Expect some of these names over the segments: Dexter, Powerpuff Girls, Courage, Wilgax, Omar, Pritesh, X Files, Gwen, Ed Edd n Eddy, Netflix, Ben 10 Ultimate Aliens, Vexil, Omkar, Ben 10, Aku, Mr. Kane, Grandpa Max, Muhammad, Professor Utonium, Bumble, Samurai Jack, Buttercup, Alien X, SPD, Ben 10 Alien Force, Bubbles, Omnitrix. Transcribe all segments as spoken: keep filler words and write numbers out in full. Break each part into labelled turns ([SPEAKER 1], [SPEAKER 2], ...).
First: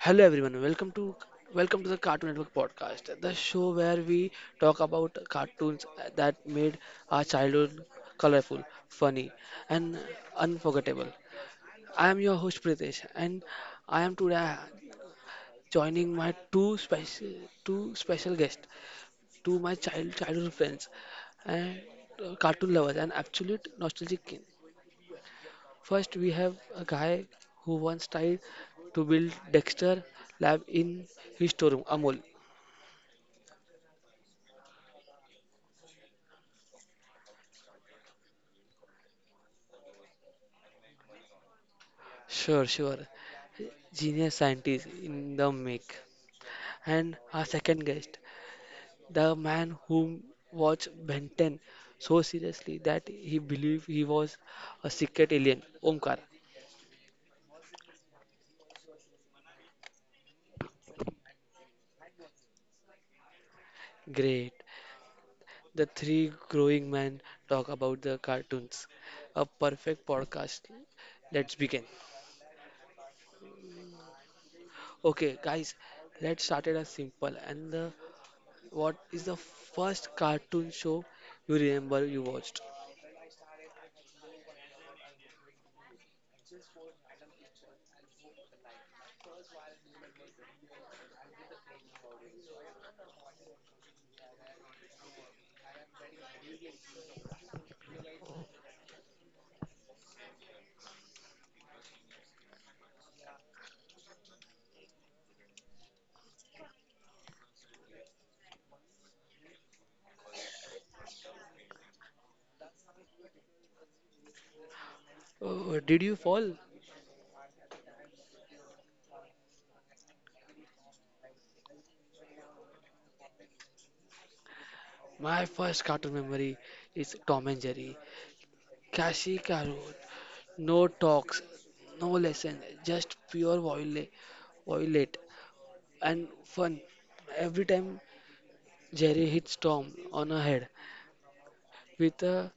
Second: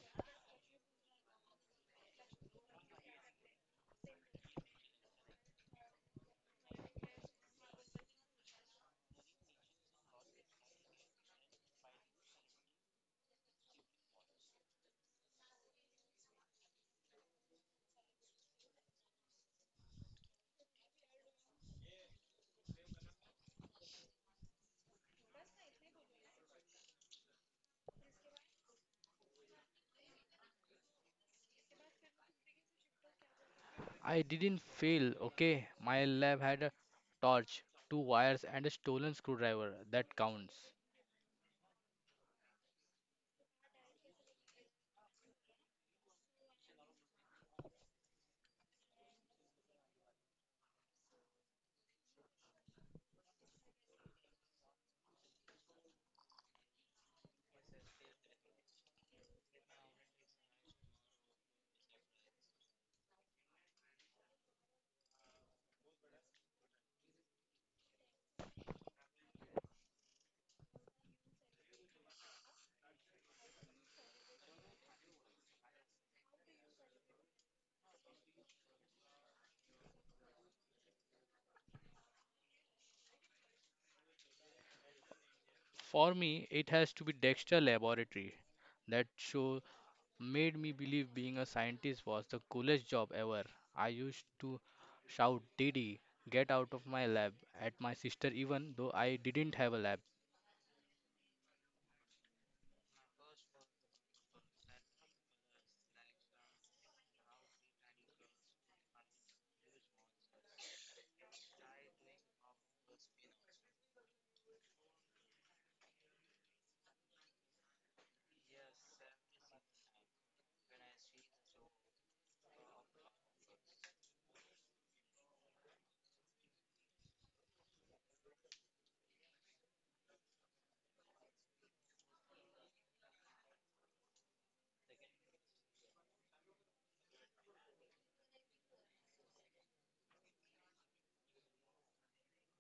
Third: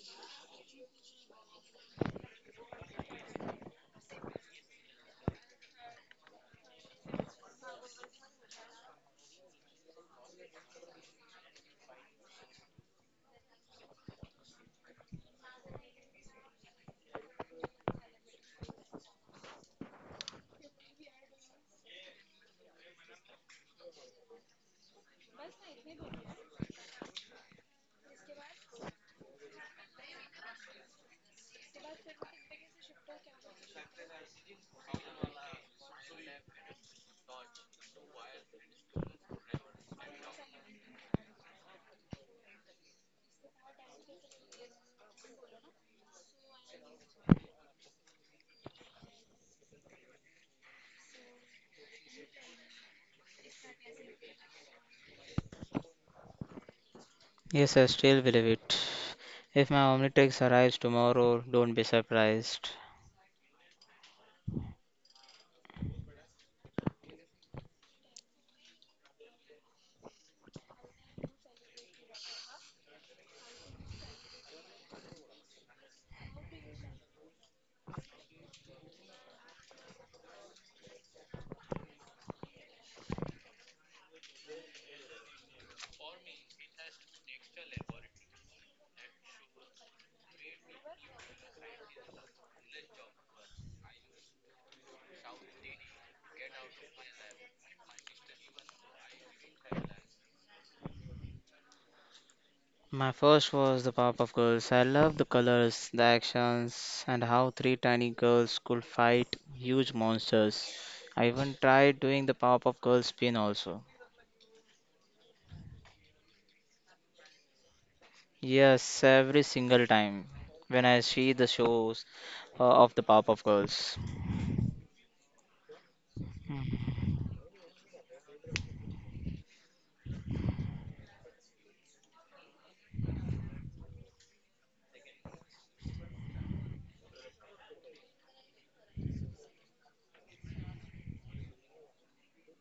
[SPEAKER 1] Hello everyone, welcome to welcome to the Cartoon Network podcast, the show where we talk about cartoons that made our childhood colorful, funny, and unforgettable. I am your host Pritesh, and I am today joining my two special two special guests, two my child childhood friends, and uh, cartoon lovers and absolute nostalgic king. First, we have a guy who once tried to build Dexter lab in his storeroom, Amol.
[SPEAKER 2] I didn't fail, okay? My lab had a torch, two wires, and a stolen screwdriver. That counts.
[SPEAKER 1] Sure, sure. Genius scientist in the make. And our second guest, the man who watched Ben ten so seriously that he believed he was a secret alien, Omkar.
[SPEAKER 3] Yes, I still believe it. If my Omnitrix arrives tomorrow, don't be surprised.
[SPEAKER 1] Great. The three growing men talk about the cartoons. A perfect podcast. Let's begin. Okay, guys, let's start it as simple. And the, what is the first cartoon show you remember you watched?
[SPEAKER 2] For me, it has to be Dexter Laboratory. That show made me believe being a scientist was the coolest job ever. I used to shout, Didi, get out of my lab at my sister, even though I didn't have a lab.
[SPEAKER 3] My first was the Powerpuff of Girls. I love the colors, the actions, and how three tiny girls could fight huge monsters. I even tried doing the Powerpuff of Girls spin also.
[SPEAKER 1] Uh, did you fall?
[SPEAKER 3] Yes, every single time when I see the shows uh, of the Powerpuff of Girls.
[SPEAKER 1] My first cartoon memory is Tom and Jerry. Kashi Karun. No talks, no lesson, just pure viol- violate and fun. Every time Jerry hits Tom on a head with a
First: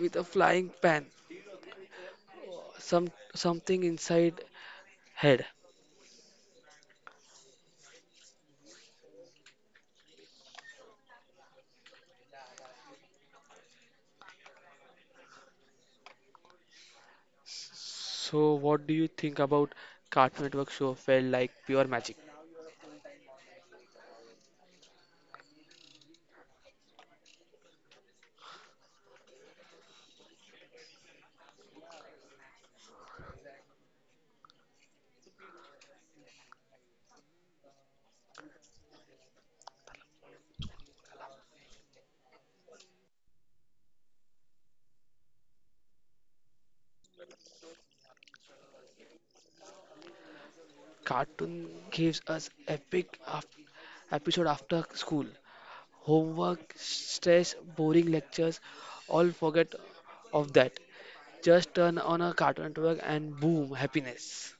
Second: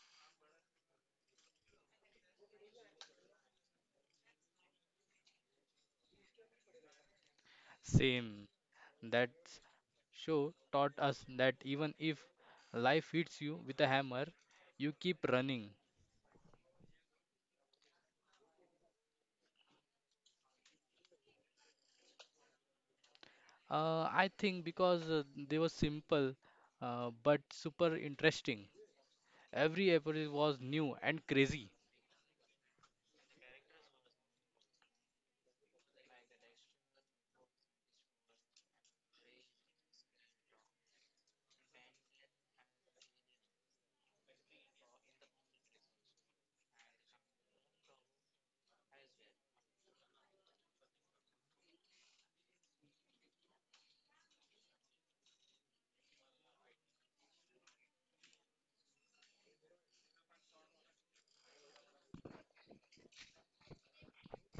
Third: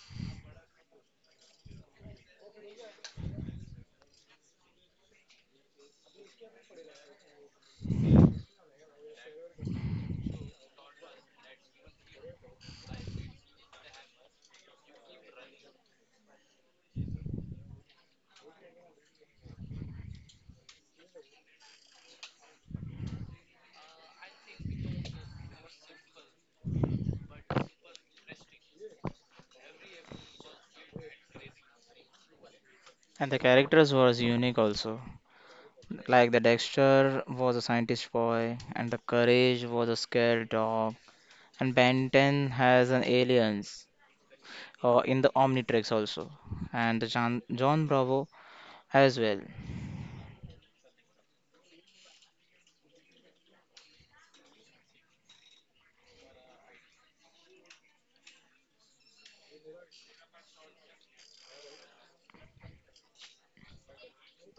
[SPEAKER 1] with a flying pan, some something inside head.
[SPEAKER 2] Same. That show taught us that even if life hits you with a hammer, you keep running.
[SPEAKER 1] So what do you think about Cartoon Network show felt like pure magic?
[SPEAKER 2] Uh, I think because uh, they were simple uh, but super interesting. Every episode was new and crazy.
[SPEAKER 3] And the characters was unique also. Like the Dexter was a scientist boy, and the Courage was a scared dog. And Ben ten has an aliens uh, in the Omnitrix also, and the John, John Bravo as well.
[SPEAKER 1] Cartoon gives us epic af- episode after school homework, stress, boring lectures, all forget of that. Just turn on a Cartoon Network and boom, happiness.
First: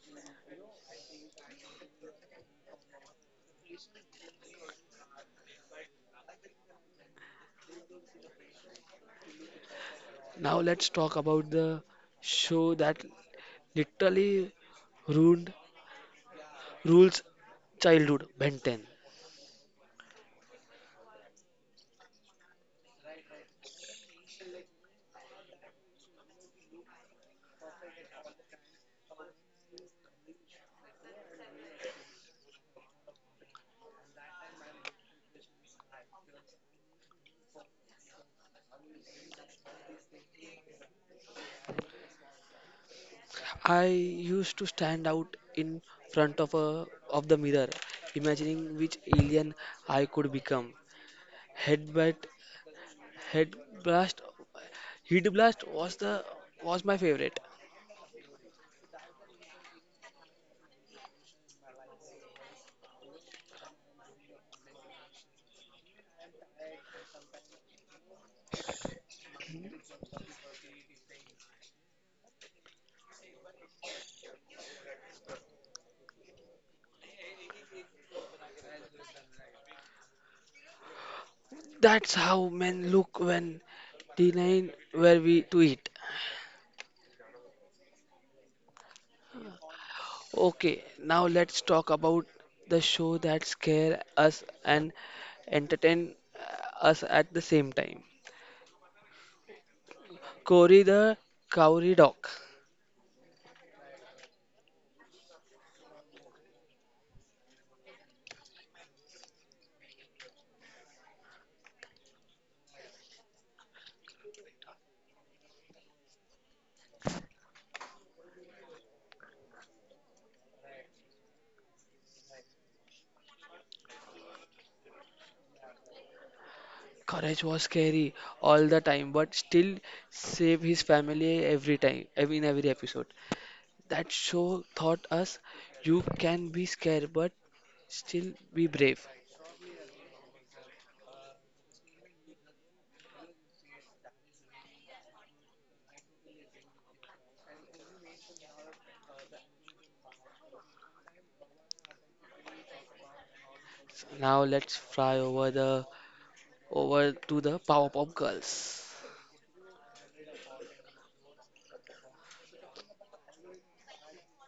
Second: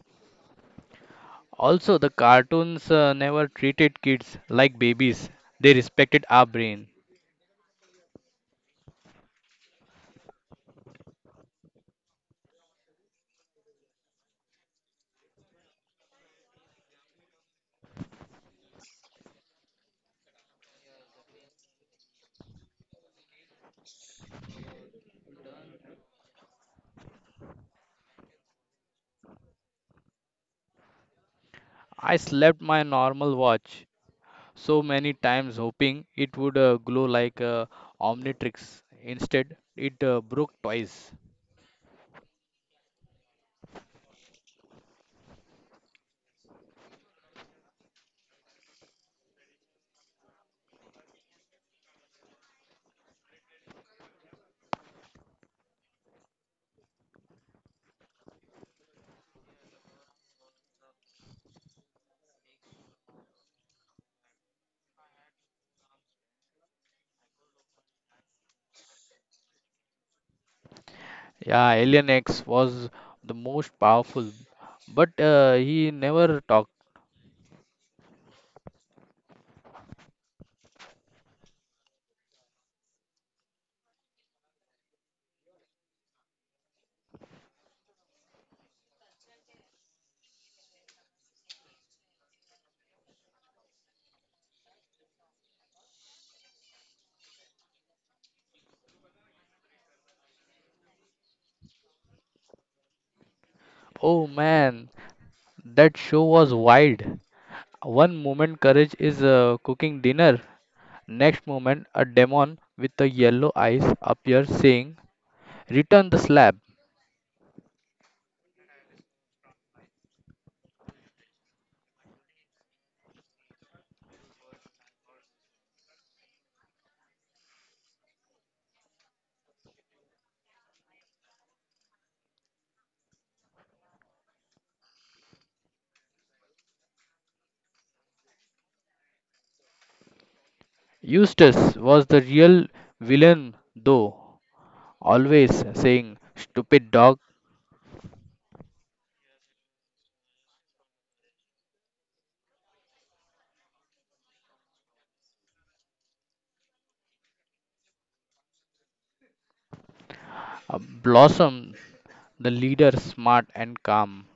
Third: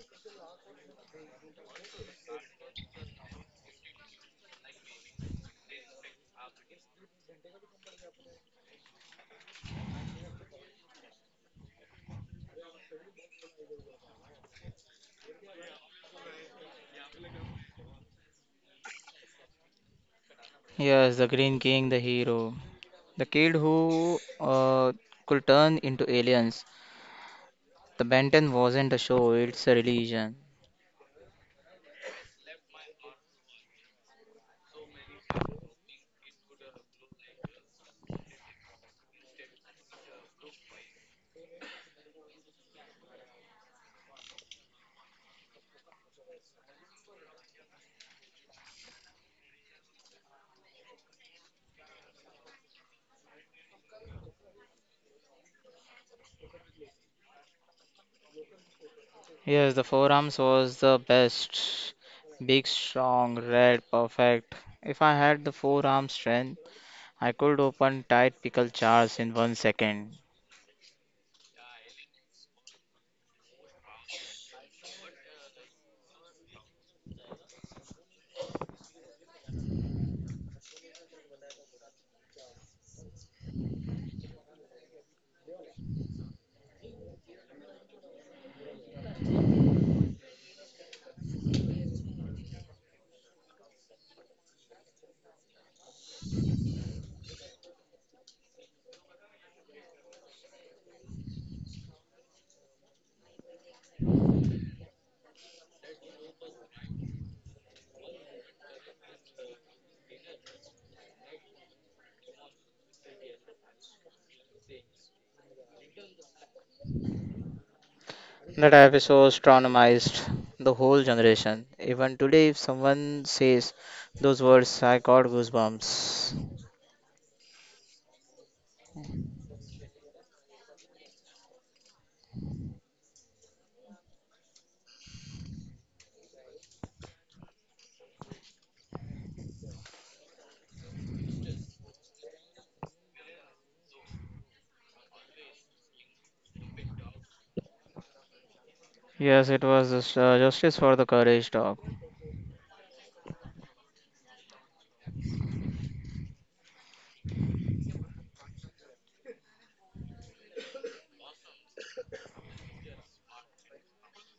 [SPEAKER 2] Also, the cartoons uh, never treated kids like babies. They respected our brain.
[SPEAKER 1] Now let's talk about the show that literally ruined rules childhood, Ben ten.
[SPEAKER 3] Yes, the Green King, the hero, the kid who uh, could turn into aliens. The Ben ten wasn't a show; it's a religion.
[SPEAKER 2] I slept my normal watch so many times hoping it would uh, glow like uh, Omnitrix. Instead, it uh, broke twice.
[SPEAKER 1] I used to stand out in front of a of the mirror, imagining which alien I could become. Headbutt, head blast, heat blast was the was my favorite.
[SPEAKER 3] Yes, the forearms was the best. Big, strong, red, perfect. If I had the forearm strength, I could open tight pickle jars in one second.
[SPEAKER 2] Yeah, Alien X was the most powerful, but uh, he never talked.
[SPEAKER 1] That's how men look when denying where we to eat. Okay, now let's talk about the show that scare us and entertain uh, us at the same time. Cory the Cowrie Dog.
[SPEAKER 2] Oh man, That show was wild. One moment, Courage is uh, cooking dinner. Next moment, a demon with the yellow eyes appears saying, Return the slab.
[SPEAKER 3] That episode traumatized the whole generation. Even today, if someone says those words, I got goosebumps.
[SPEAKER 1] Courage was scary all the time, but still save his family every time, every- in every episode. That show taught us you can be scared, but still be brave.
[SPEAKER 2] Eustace was the real villain, though, always saying, Stupid dog.
[SPEAKER 3] Yes, it was just, uh, justice for the courage talk.
[SPEAKER 1] Now let's fly over the over to the Powerpuff Girls,
[SPEAKER 2] Uh, Blossom, the leader, smart and calm.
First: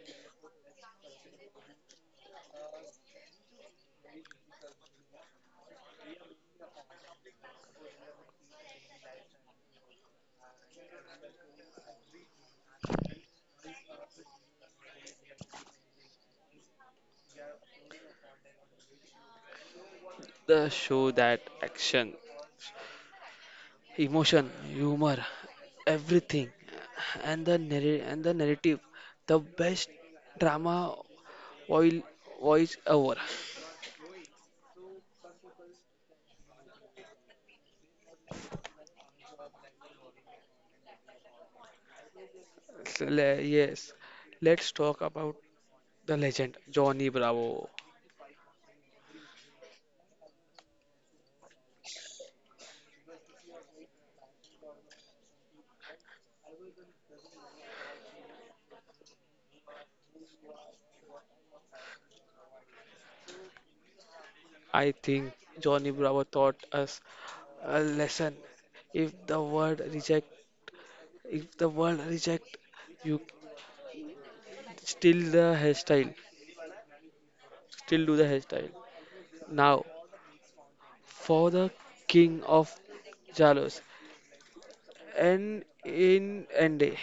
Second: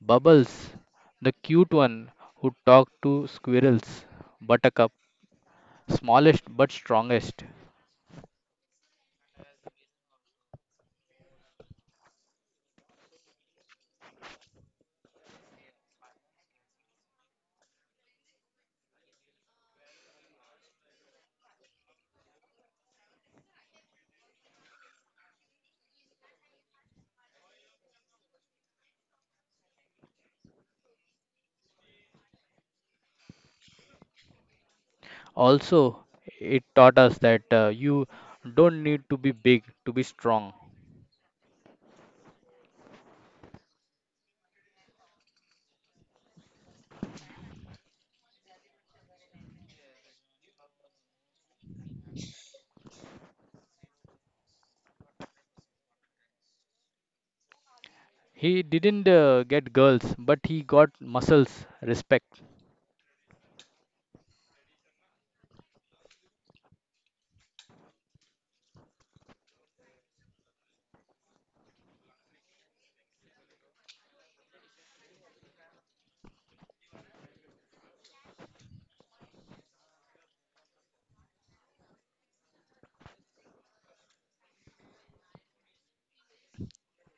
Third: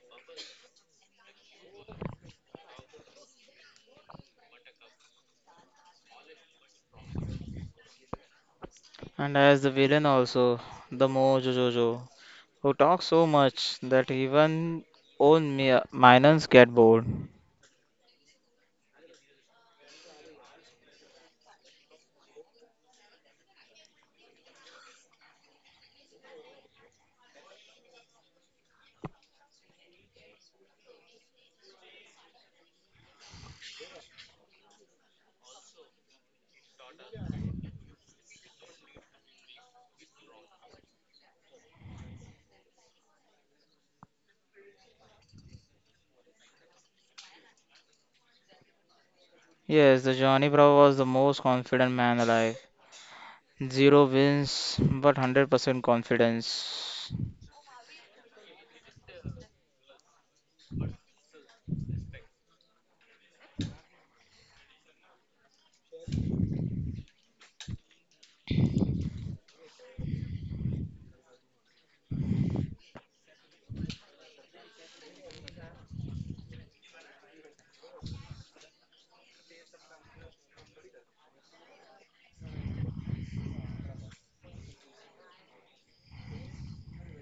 [SPEAKER 2] Bubbles, the cute one who talked to squirrels. Buttercup, smallest but strongest.
[SPEAKER 3] And as the villain, also, the Mo Jojojo, who talks so much that even own mi- minors get bored.
[SPEAKER 1] the show that action, emotion, humor, everything, and the narr- and the narrative, the best drama oil voice ever.
[SPEAKER 2] Also, it taught us that uh, you don't need to be big to be strong.
[SPEAKER 1] So, le- yes, let's talk about the legend Johnny Bravo.
[SPEAKER 3] Yes, the Johnny Bravo was the most confident man alive. Zero wins, but one hundred percent confidence.
[SPEAKER 2] He didn't uh, get girls, but he got muscles, respect.
[SPEAKER 1] I think Johnny Bravo taught us a lesson. If the world reject, if the world reject, you still the hairstyle, still do the hairstyle. Now, for the king of Jalos, and in Ende,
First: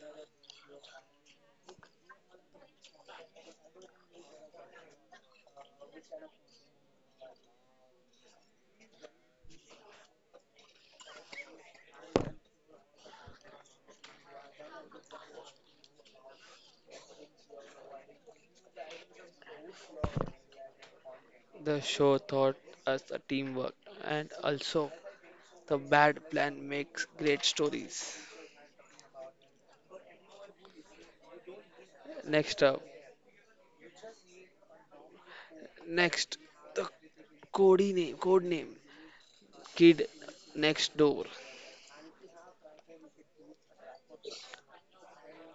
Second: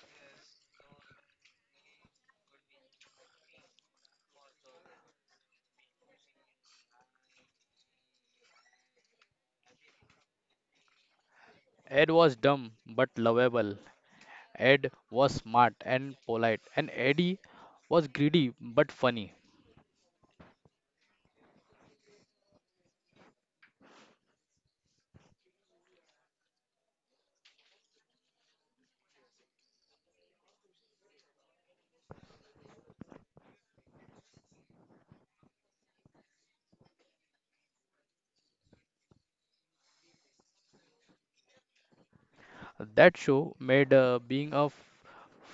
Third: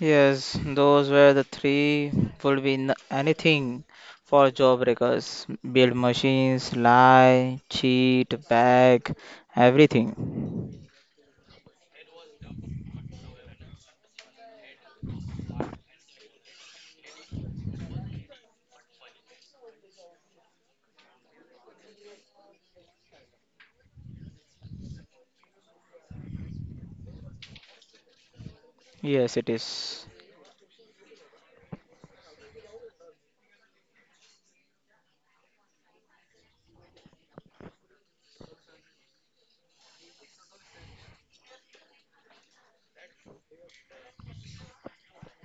[SPEAKER 3] Yes, those were the three would be n- anything for job breakers. Build machines, lie, cheat, bag, everything.
[SPEAKER 2] Ed was dumb but lovable. Ed was smart and polite. And Eddie was greedy but funny.
[SPEAKER 1] the show taught us the teamwork and also the bad plan makes great stories.
[SPEAKER 3] Yes, it is.
[SPEAKER 1] Next up, next the code name, code name, Kid Next Door.
[SPEAKER 2] That show made uh, being a f-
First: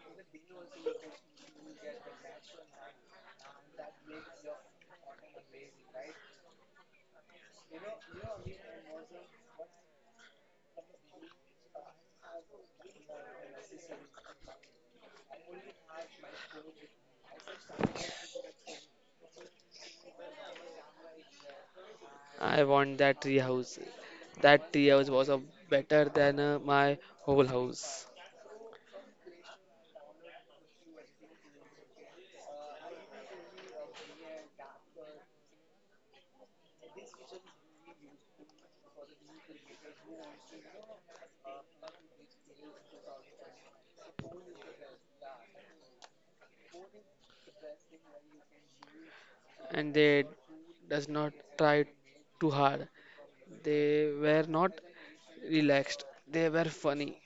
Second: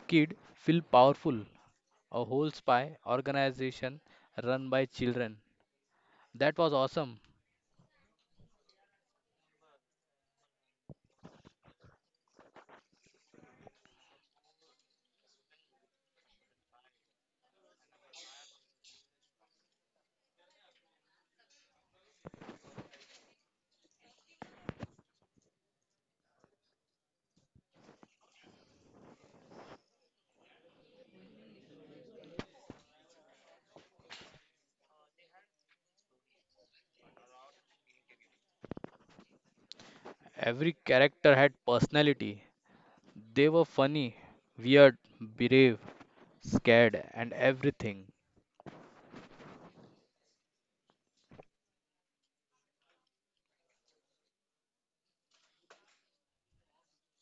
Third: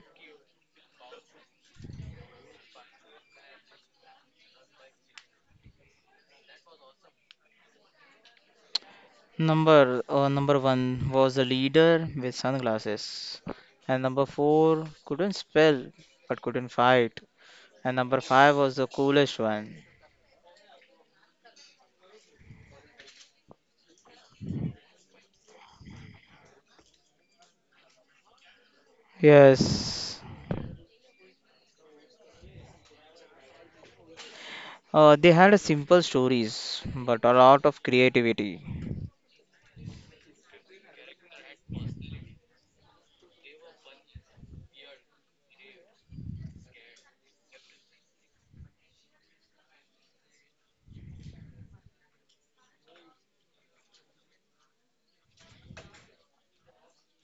[SPEAKER 2] kid feel powerful. A whole spy organization run by children. That was awesome.
[SPEAKER 3] Number uh, number one was the leader with sunglasses, and number four couldn't spell but couldn't fight, and number five was the coolest one.
[SPEAKER 1] I want that tree house. That tree house was a better than uh, my whole house,
[SPEAKER 3] Yes, uh, they had a simple stories but a lot of creativity.
[SPEAKER 2] Every character had personality. They were funny, weird, brave, scared, and everything.
[SPEAKER 1] and they does not try too hard. They were not relaxed. They were funny.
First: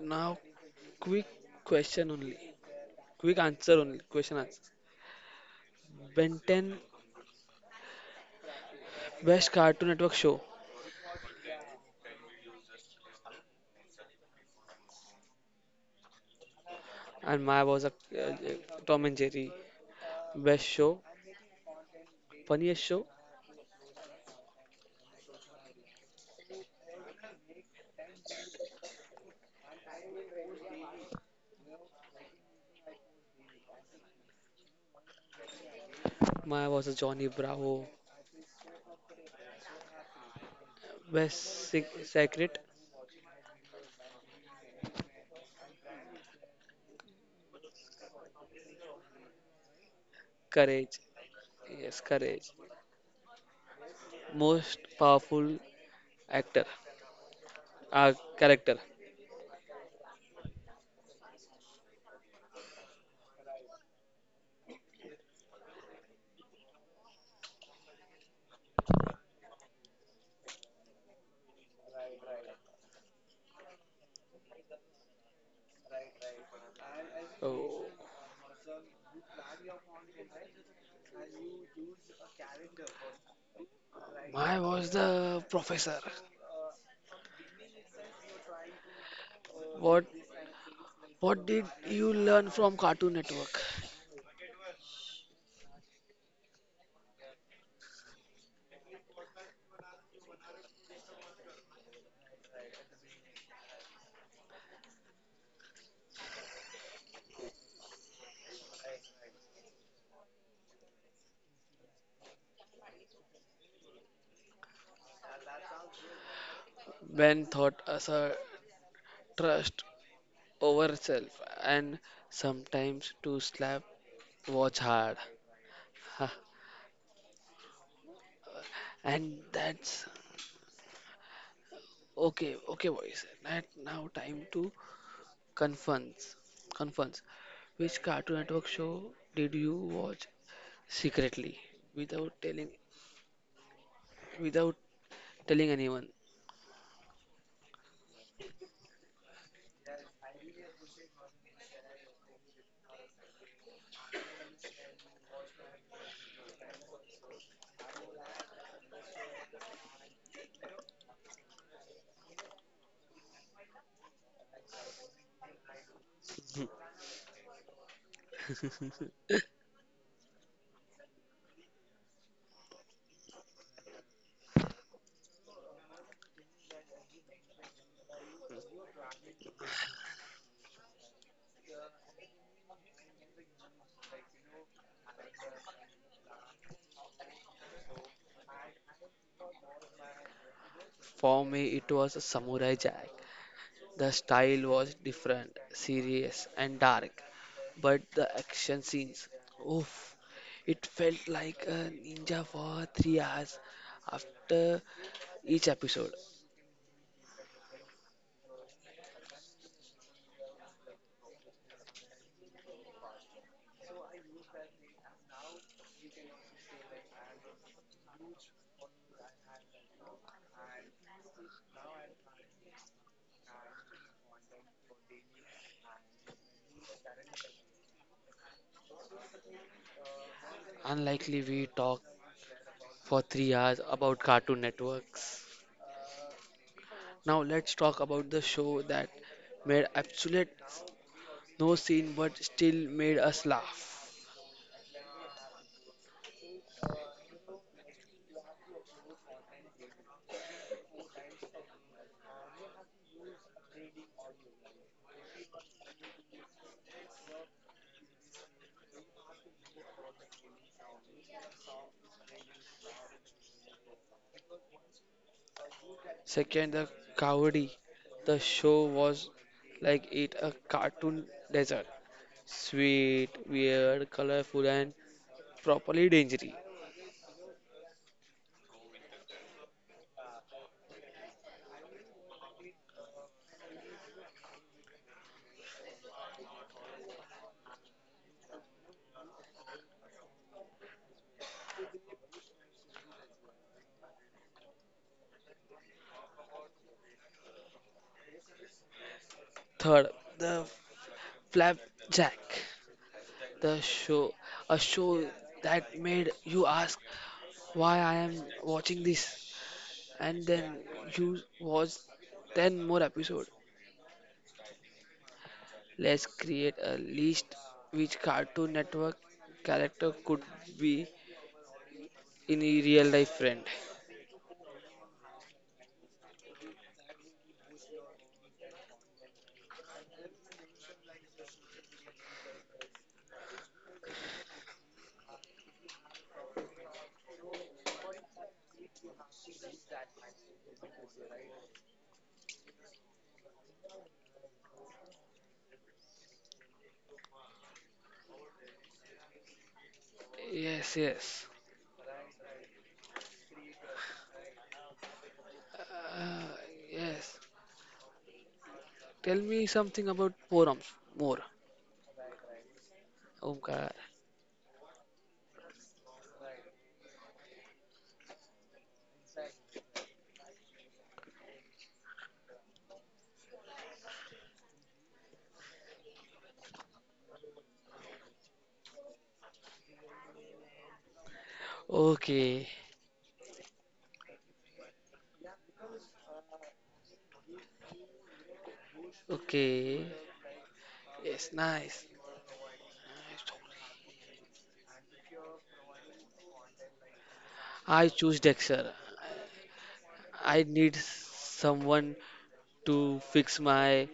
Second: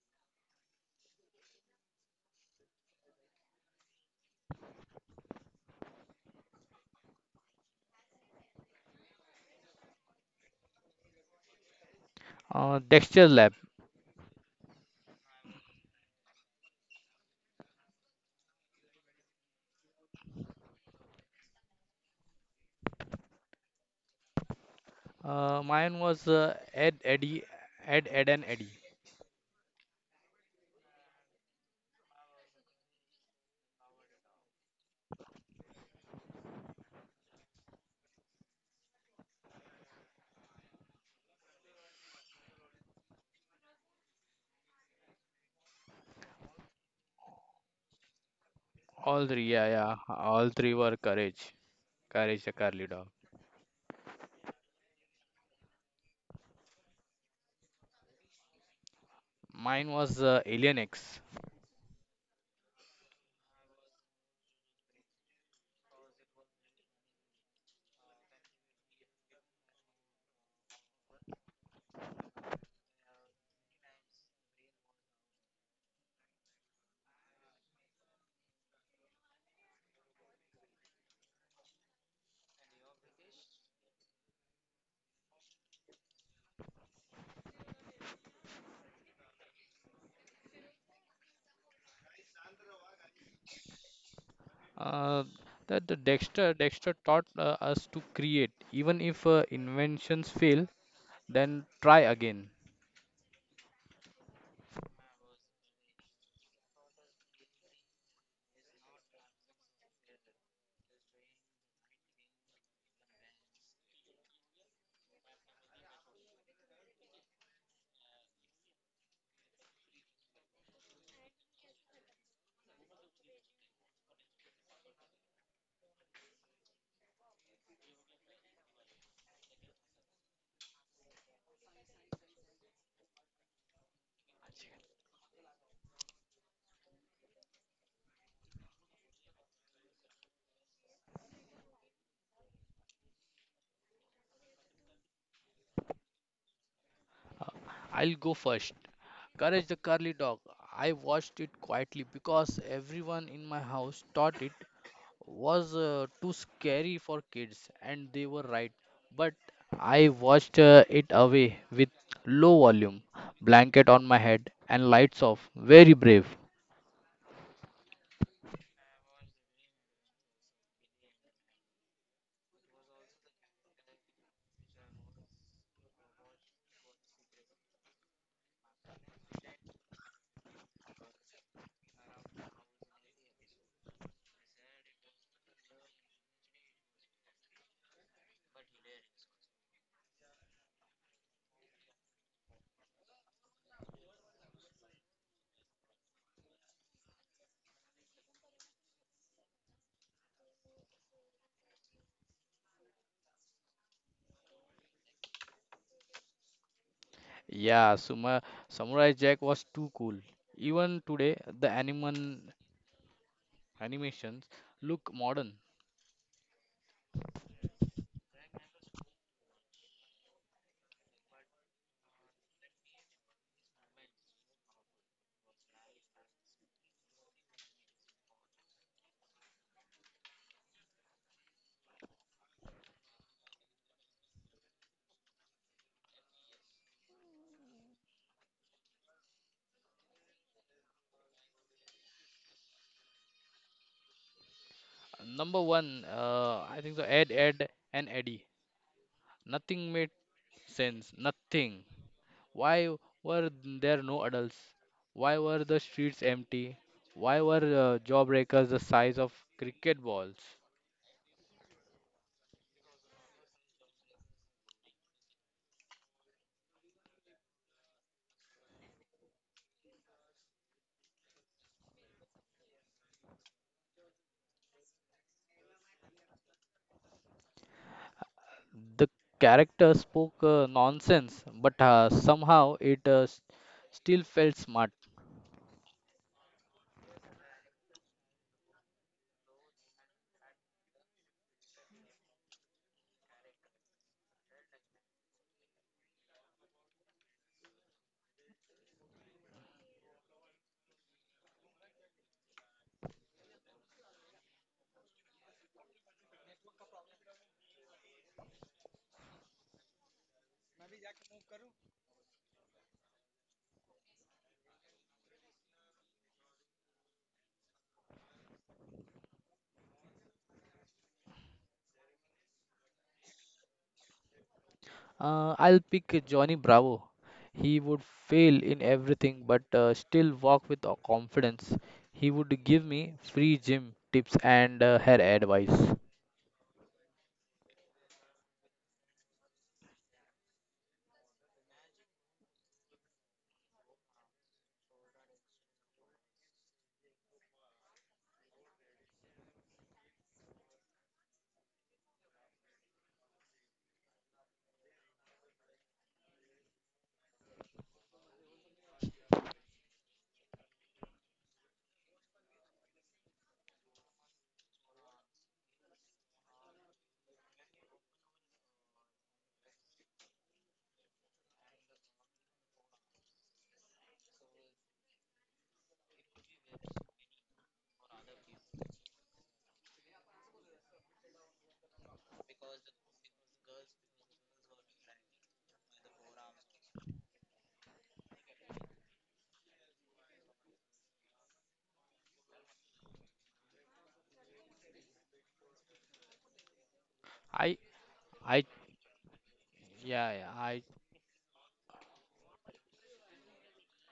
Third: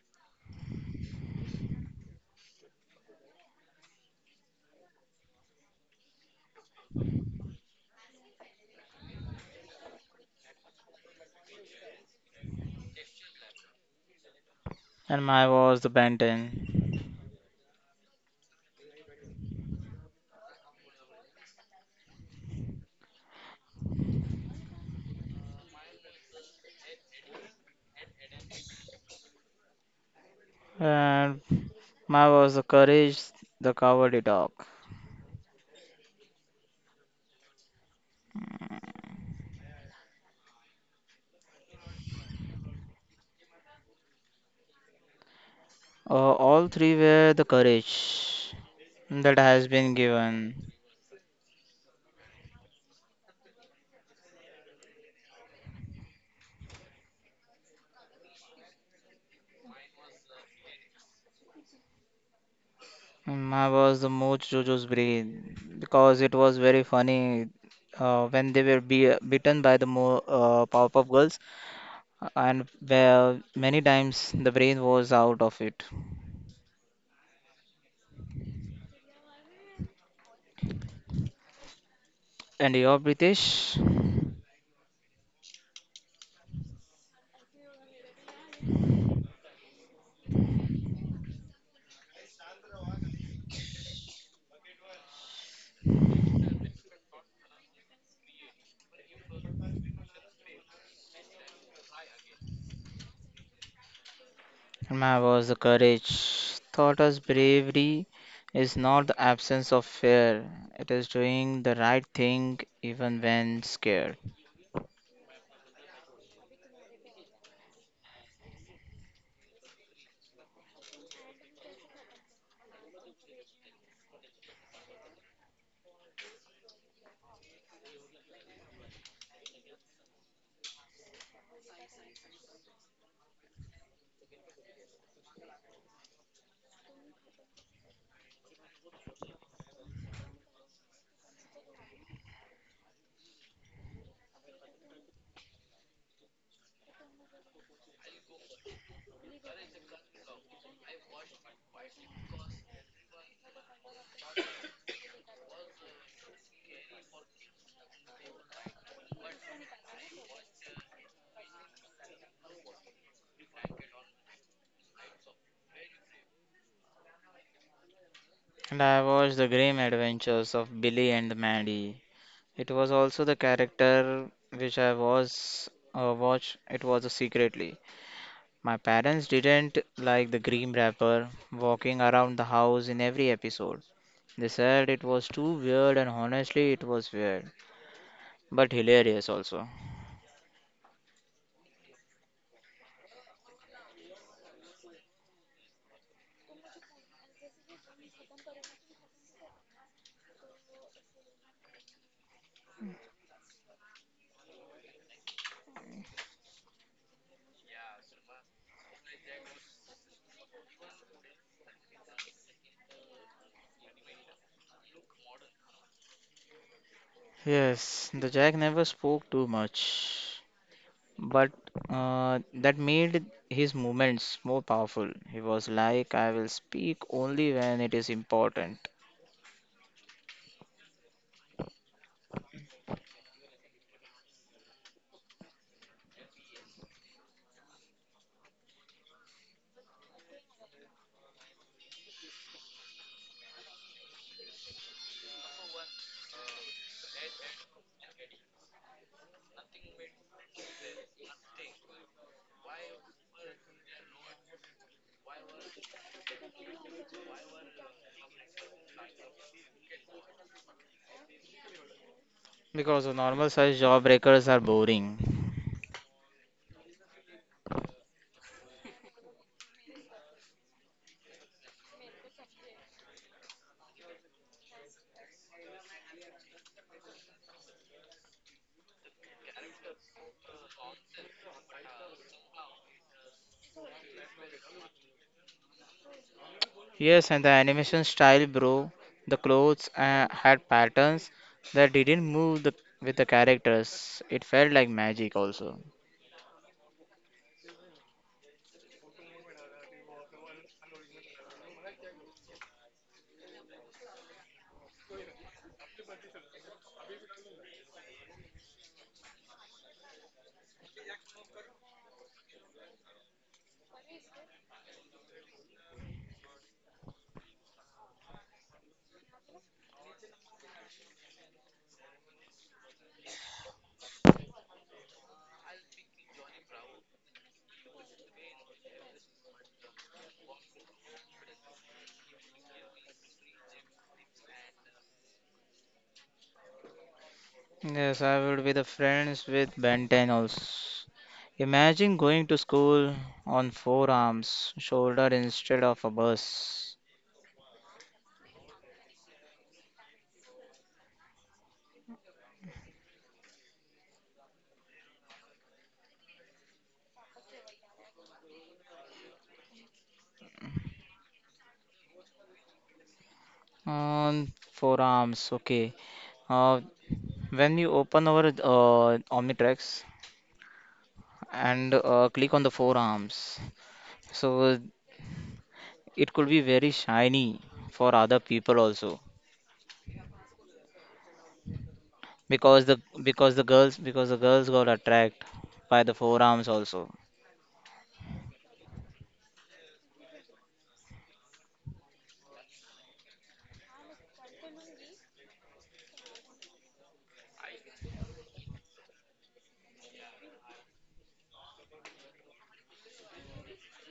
[SPEAKER 1] Now, quick question only. Quick answer only. Question answer. Ben ten best Cartoon Network show,
[SPEAKER 2] Uh, Dexter Lab.
[SPEAKER 3] And my was the Ben ten.
[SPEAKER 1] and Maya was a uh, Tom and Jerry. Best show, funniest show.
[SPEAKER 2] Uh, mine was uh, Ed, Eddie, Ed, Ed, and Eddie.
[SPEAKER 3] And my was the courage, the cowardly dog.
[SPEAKER 1] Maya was a Johnny Bravo. Best sec- secret,
[SPEAKER 3] Uh, all three were the courage
[SPEAKER 2] All
[SPEAKER 3] that
[SPEAKER 2] three,
[SPEAKER 3] has
[SPEAKER 2] yeah,
[SPEAKER 3] been
[SPEAKER 2] yeah. All
[SPEAKER 3] given.
[SPEAKER 2] three were
[SPEAKER 1] Courage.
[SPEAKER 2] Courage.
[SPEAKER 1] Yes,
[SPEAKER 2] Courage,
[SPEAKER 1] Courage.
[SPEAKER 2] the Carly dog.
[SPEAKER 1] Most powerful actor, uh, character.
[SPEAKER 2] Mine was uh, Alien X.
[SPEAKER 3] And my was the most Jojo's breathe because it was very funny uh, when they were be beaten by the mo uh, Powerpuff Girls, and where many times the brain was out of it.
[SPEAKER 1] Oh,
[SPEAKER 3] And your British?
[SPEAKER 1] Maya was the professor. What what did you learn from Cartoon Network?
[SPEAKER 2] Uh, that the Dexter, Dexter taught uh, us to create. Even if uh, inventions fail, then try again.
[SPEAKER 3] Karma was the courage. Taught us bravery is not the absence of fear, it is doing the right thing even when scared.
[SPEAKER 1] When thought as a trust over self and sometimes to slap watch hard. Huh. And that's okay, okay, boys, that now time to confess confess which Cartoon Network show did you watch secretly without telling without telling anyone.
[SPEAKER 2] I'll go first. Courage the Curly Dog. I watched it quietly because everyone in my house thought it was uh, too scary for kids, and they were right. But I watched uh, it away with low volume, blanket on my head, and lights off. Very brave.
[SPEAKER 3] And I watched the grim adventures of Billy and Maddie. It was also the character which I was uh, watched, it was secretly. My parents didn't like the grim rapper walking around the house in every episode. They said it was too weird, and honestly, it was weird, but hilarious also.
[SPEAKER 1] For me it was a Samurai Jack. The style was different, serious, and dark. But the action scenes, oof, it felt like a ninja for three hours after each episode.
[SPEAKER 2] Yeah, Suma, Samurai Jack was too cool. Even today, the animal animations look modern.
[SPEAKER 3] Yes, the Jack never spoke too much, but uh, that made his movements more powerful. He was like, I will speak only when it is important,
[SPEAKER 1] Unlikely we talked for three hours about Cartoon Networks. Now let's talk about the show that made absolute no scene but still made us laugh.
[SPEAKER 2] Number one, uh, I think the Ed, Ed, and Eddie. Nothing made sense. Nothing. Why were there no adults? Why were the streets empty? Why were uh, jawbreakers the size of cricket balls?
[SPEAKER 3] because the normal size jawbreakers are boring.
[SPEAKER 1] Second, the Cowardly. The show was like it a cartoon desert. Sweet, weird, colorful, and properly dangerous.
[SPEAKER 2] The character spoke uh, nonsense, but uh, somehow it uh, s- still felt smart.
[SPEAKER 3] Yes, and the animation style, bro. The clothes uh, had patterns that didn't move the, with the characters. It felt like magic, also.
[SPEAKER 1] Third, the Flapjack, the show, a show that made you ask why I am watching this, and then you watch ten more episodes. Let's create a list which Cartoon Network character could be in a real life friend.
[SPEAKER 2] Uh, I'll pick Johnny Bravo. He would fail in everything but uh, still walk with uh, confidence. He would give me free gym tips and uh, hair advice.
[SPEAKER 3] Yes, I would be the friends with Ben ten also. Imagine going to school on four arms, shoulder instead of a bus.
[SPEAKER 1] Yes, yes. Uh, yes. Tell me something about forums more. Omkar.
[SPEAKER 3] On four arms, okay. Uh, when you open our uh, Omnitrix and uh, click on the forearms, so it could be very shiny for other people also
[SPEAKER 1] Okay,
[SPEAKER 3] because the because the girls because the girls got attracted by the forearms also.
[SPEAKER 1] okay. Yes, nice. Nice.
[SPEAKER 2] I
[SPEAKER 1] I choose
[SPEAKER 2] I
[SPEAKER 1] Dexter.
[SPEAKER 2] yeah, yeah,
[SPEAKER 1] I
[SPEAKER 2] I.
[SPEAKER 1] need someone to fix my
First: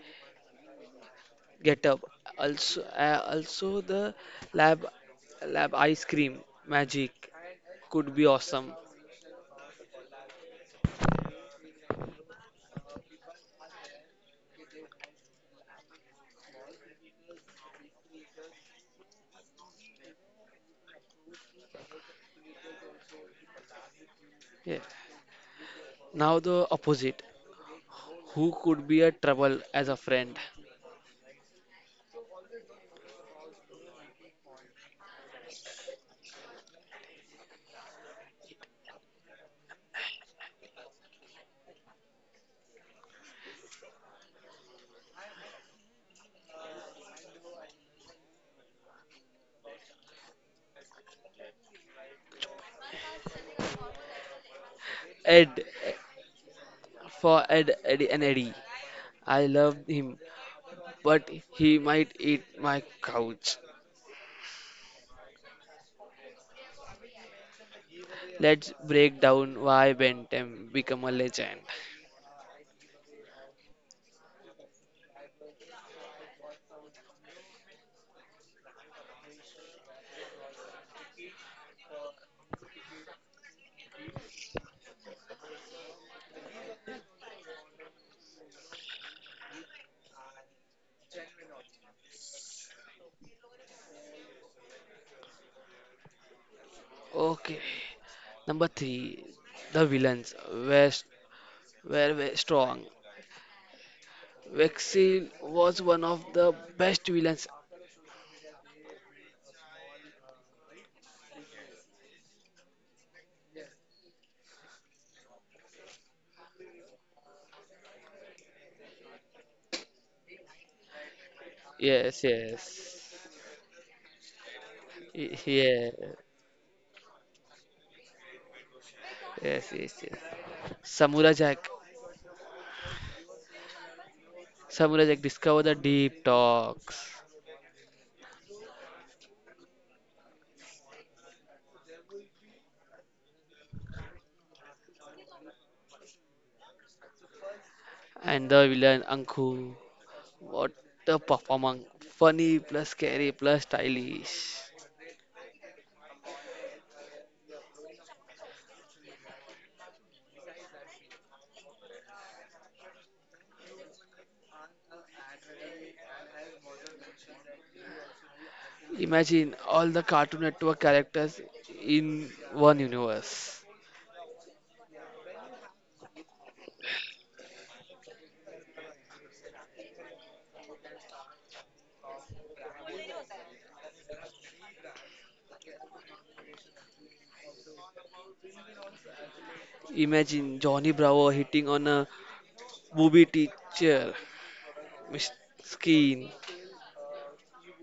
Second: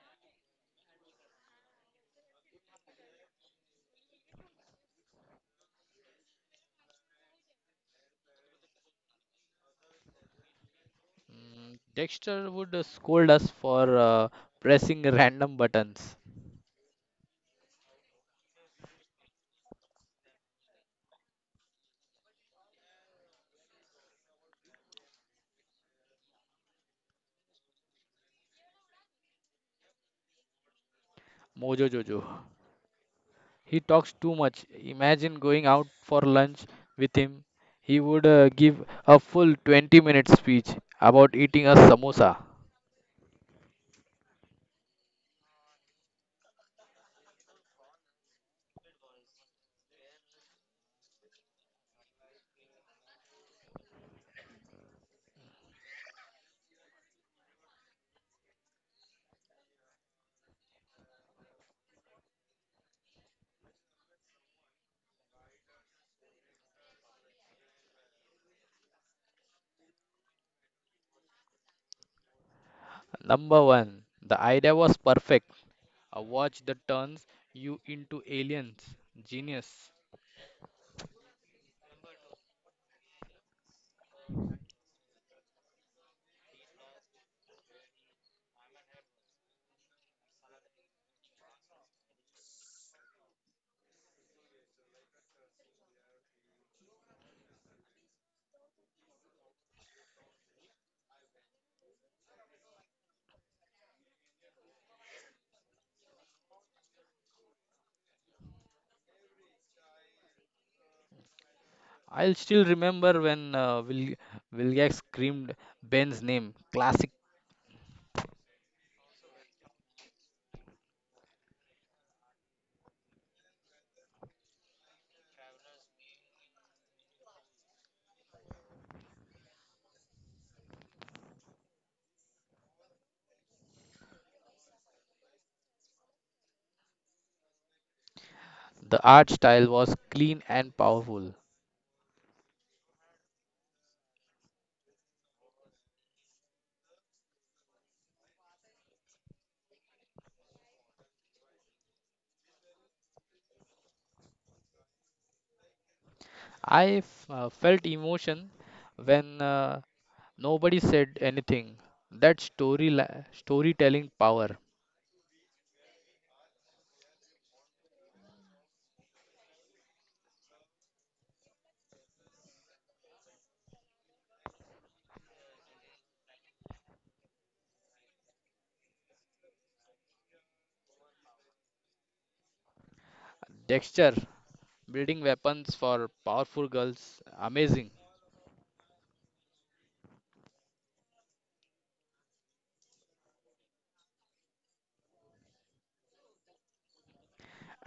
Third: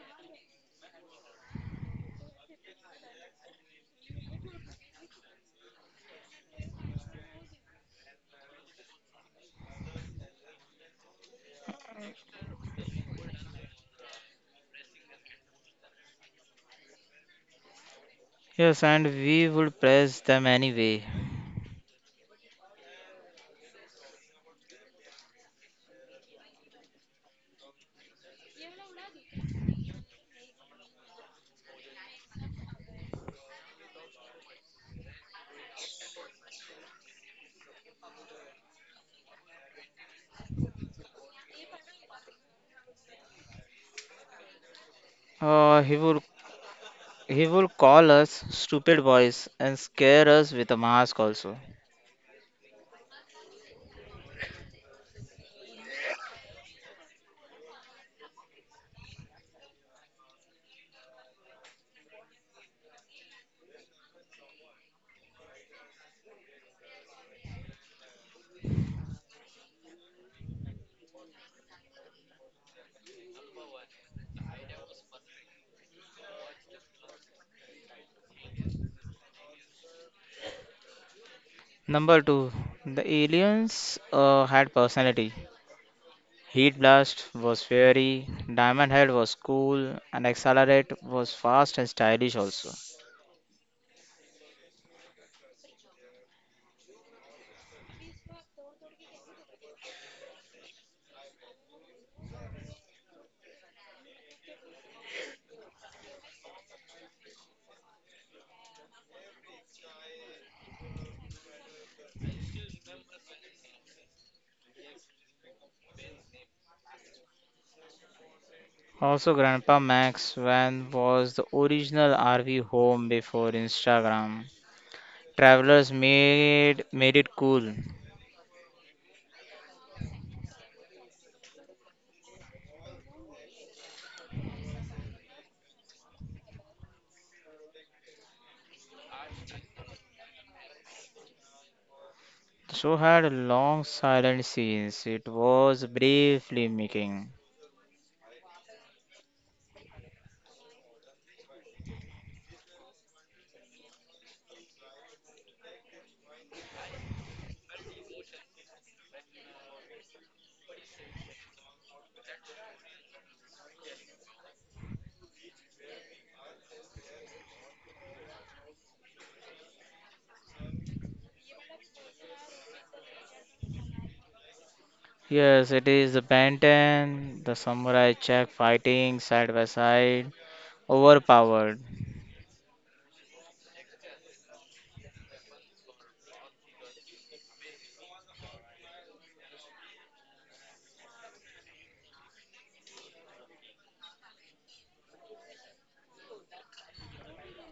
[SPEAKER 1] getup. Also, uh, also the lab lab ice cream magic could be awesome.
[SPEAKER 2] Mm, Dexter would uh, scold us for uh, pressing random buttons.
[SPEAKER 3] Yes, and we would press them anyway.
[SPEAKER 1] Yeah. Now the opposite. Who could be a trouble as a friend?
[SPEAKER 2] Mojo Jojo. He talks too much. Imagine going out for lunch with him. He would uh, give a full twenty minute speech about eating a samosa.
[SPEAKER 3] Uh, he would he would call us stupid boys and scare us with a mask also.
[SPEAKER 1] Ed for Ed, Eddie and Eddie. I love him, but he might eat my couch. Let's break down why Ben ten become a legend.
[SPEAKER 2] Number one, the idea was perfect. A watch that turns you into aliens. Genius.
[SPEAKER 3] Number two, the aliens uh, had personality. Heat blast was fiery, diamond head was cool, and accelerate was fast and stylish also.
[SPEAKER 1] Okay, number three, the villains were, were, were strong. Vexil was one of the best villains.
[SPEAKER 2] I'll still remember when uh, Wil- Wilgax screamed Ben's name. Classic.
[SPEAKER 3] Also, Grandpa Max van was the original
[SPEAKER 1] Yes,
[SPEAKER 3] R V home
[SPEAKER 1] yes.
[SPEAKER 3] before Instagram.
[SPEAKER 1] Y-
[SPEAKER 3] Travelers
[SPEAKER 1] Yeah.
[SPEAKER 3] made made it cool.
[SPEAKER 1] Yes, yes, yes. Samurai Jack. Samurai Jack discovered the deep talks.
[SPEAKER 2] The art style was clean and powerful.
[SPEAKER 3] So had long silent scenes. It was briefly making.
[SPEAKER 1] And the villain Anku. What a performance. Funny plus scary plus stylish.
[SPEAKER 2] I f- uh, felt emotion when uh, nobody said anything. That story la- storytelling power.
[SPEAKER 1] Imagine all the Cartoon Network characters in one universe.
[SPEAKER 3] Yes, it is the Ben ten, the samurai check fighting side by side, overpowered.
[SPEAKER 2] Dexter building weapons for powerful girls, amazing.
[SPEAKER 1] Imagine Johnny Bravo hitting on a booby teacher mis- skin.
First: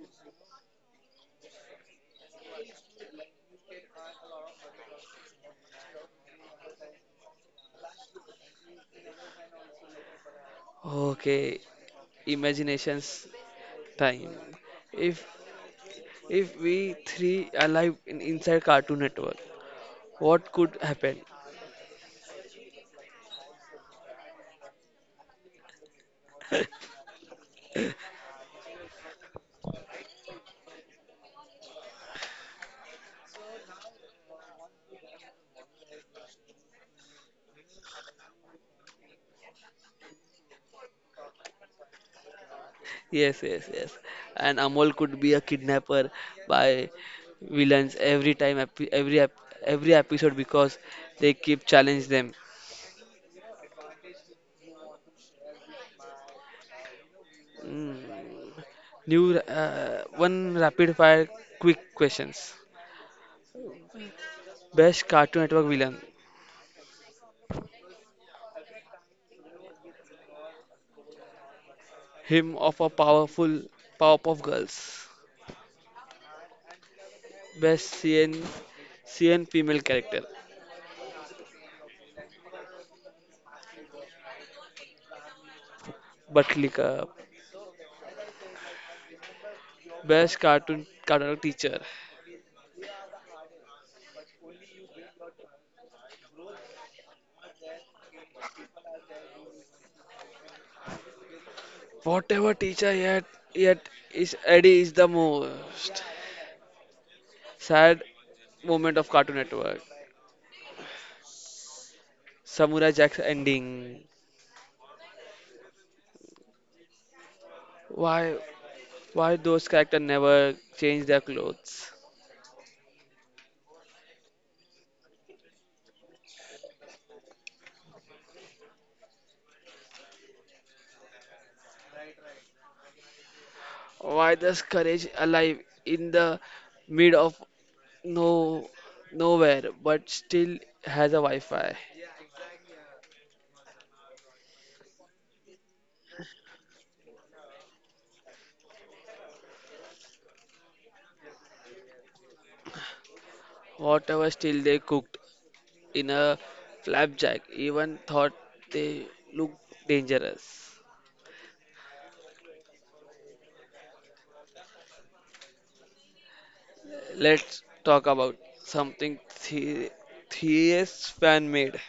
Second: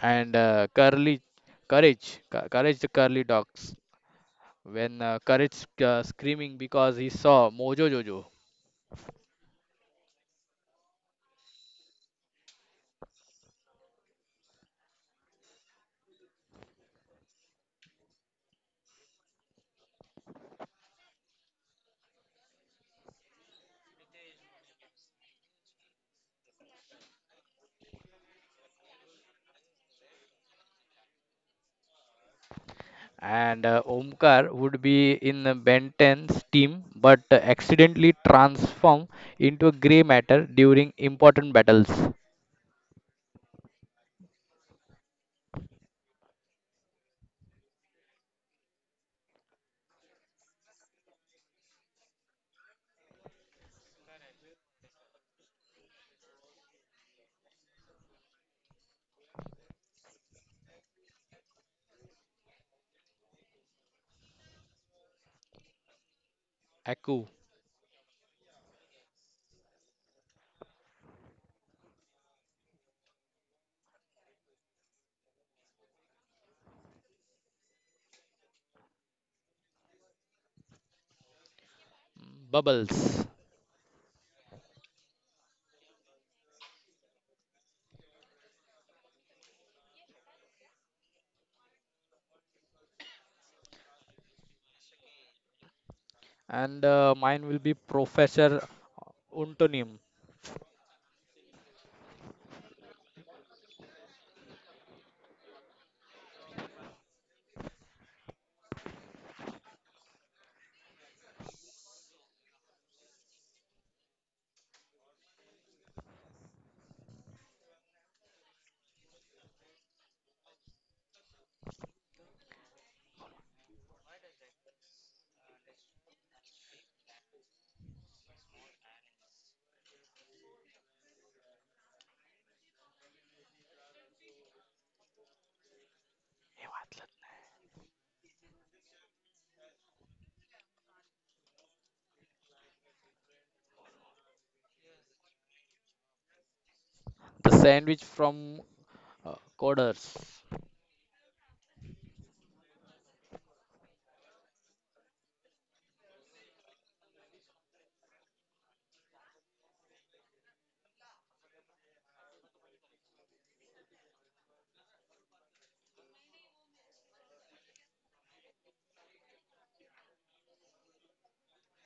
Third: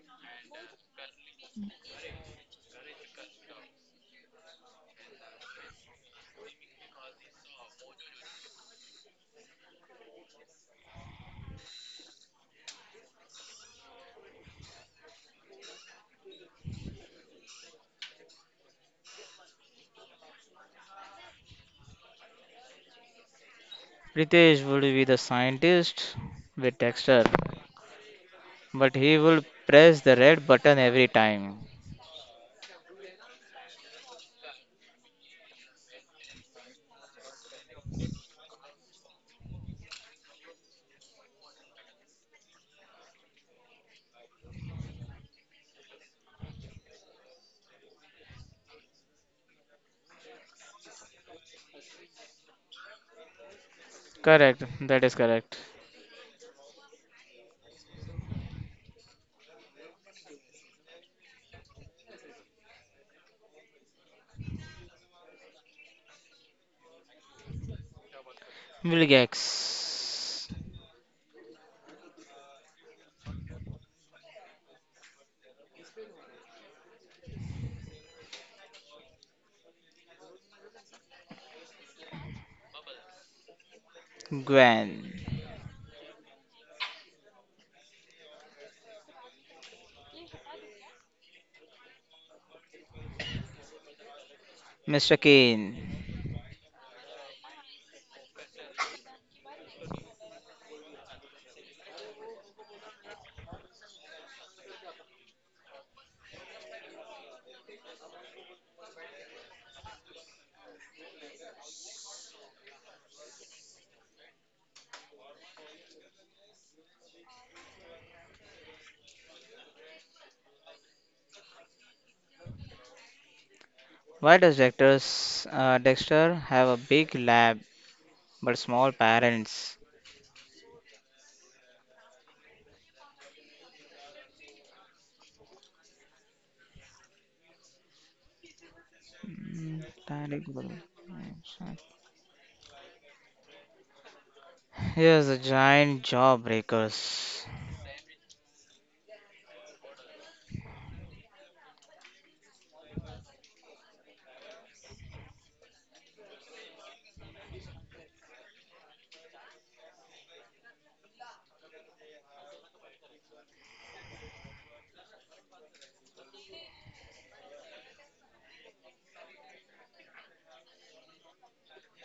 [SPEAKER 2] And uh, Curly, courage, Cou- courage the curly dogs. When uh, courage sc- uh, screaming because he saw Mojo Jojo.
[SPEAKER 1] Okay, imagination's time. If if we three alive in, inside Cartoon Network, what could happen?
[SPEAKER 3] Ritesh would be the scientist with Dexter, but he will press the red button every time.
[SPEAKER 2] And uh, Omkar would be in uh, Ben ten's team, but uh, accidentally transform into a grey matter during important battles.
[SPEAKER 1] Yes, yes, yes. And Amol could be a kidnapper by villains every time epi- every ep- every episode because they keep challenge them.
[SPEAKER 3] Correct, that is correct.
[SPEAKER 1] Mm. New uh, one rapid fire quick questions. Best Cartoon Network villain.
[SPEAKER 2] Aku.
[SPEAKER 3] Wilgex,
[SPEAKER 1] Him of a powerful Powerpuff Girls. Best C N C N female character.
[SPEAKER 2] Mm, Bubbles.
[SPEAKER 3] Gwen,
[SPEAKER 1] But click. Best cartoon cartoon Network teacher.
[SPEAKER 3] mister Kane.
[SPEAKER 2] And uh, mine will be Professor Untonim,
[SPEAKER 1] Whatever teacher yet yet is Eddie is the most sad moment of Cartoon Network. Samurai Jack's ending. Why why those characters never change their clothes?
[SPEAKER 3] Why does Dexter's, uh, Dexter have a big lab but small parents?
[SPEAKER 1] Why does Courage alive in the mid of no, nowhere,
[SPEAKER 3] Mm,
[SPEAKER 1] but
[SPEAKER 3] direct-
[SPEAKER 1] still has a Wi-Fi.
[SPEAKER 3] Yes, the giant jawbreakers.
[SPEAKER 2] the sandwich from uh, Coders.
[SPEAKER 1] Whatever still they cooked in a Flapjack, even thought they looked dangerous. Let's talk about something the theist fan made,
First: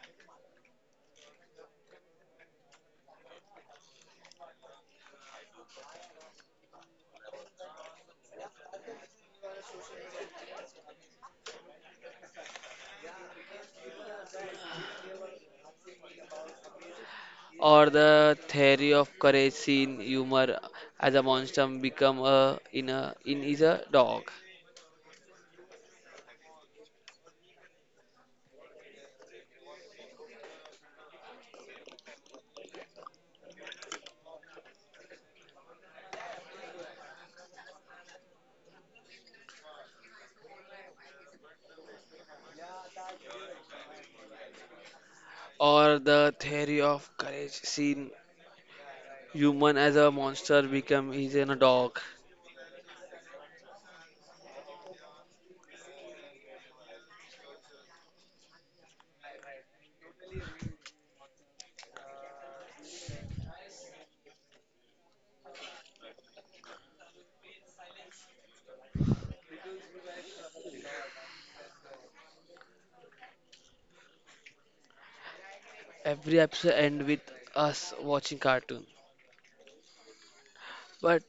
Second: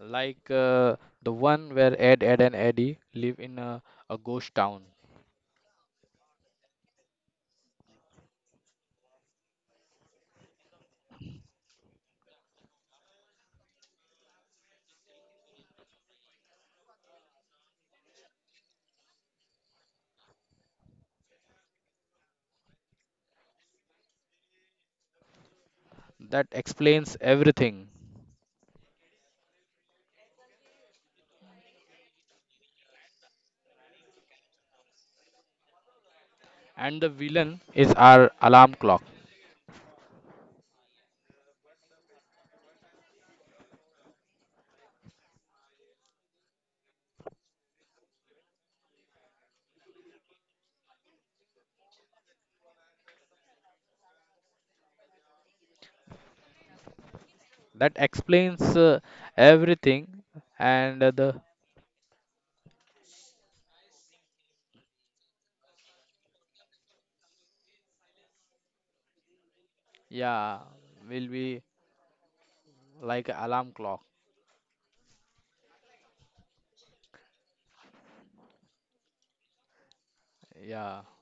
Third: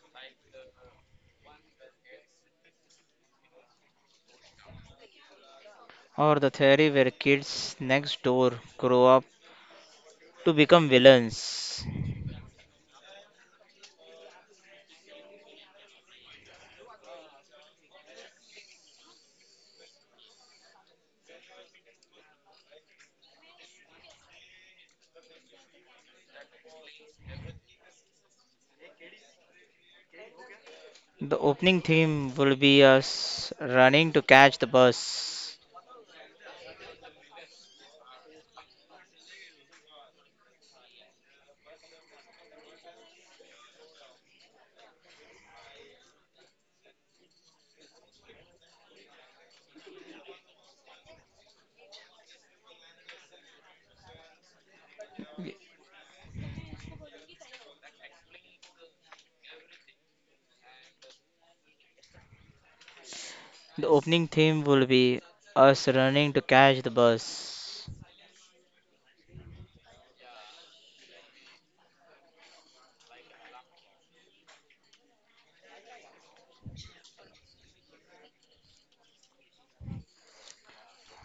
[SPEAKER 2] Like uh, the one where Ed, Ed, and Eddie live in a, a ghost town.
[SPEAKER 3] Or the theory where kids next door grow up to become villains.
[SPEAKER 1] or the theory of Courage seen humor as a monster become a in a in is a dog,
[SPEAKER 2] That explains everything.
[SPEAKER 3] The opening theme will be us running to catch the bus.
[SPEAKER 2] And the villain is our alarm clock.
[SPEAKER 1] or the theory of Courage seen human as a monster become is in a dog.
[SPEAKER 2] That explains uh, everything. And uh, the,
[SPEAKER 3] The opening theme will be us running to catch the bus.
[SPEAKER 2] yeah, will be like alarm clock.
[SPEAKER 1] Every episode end with us watching cartoon.
[SPEAKER 2] Yeah.
[SPEAKER 1] But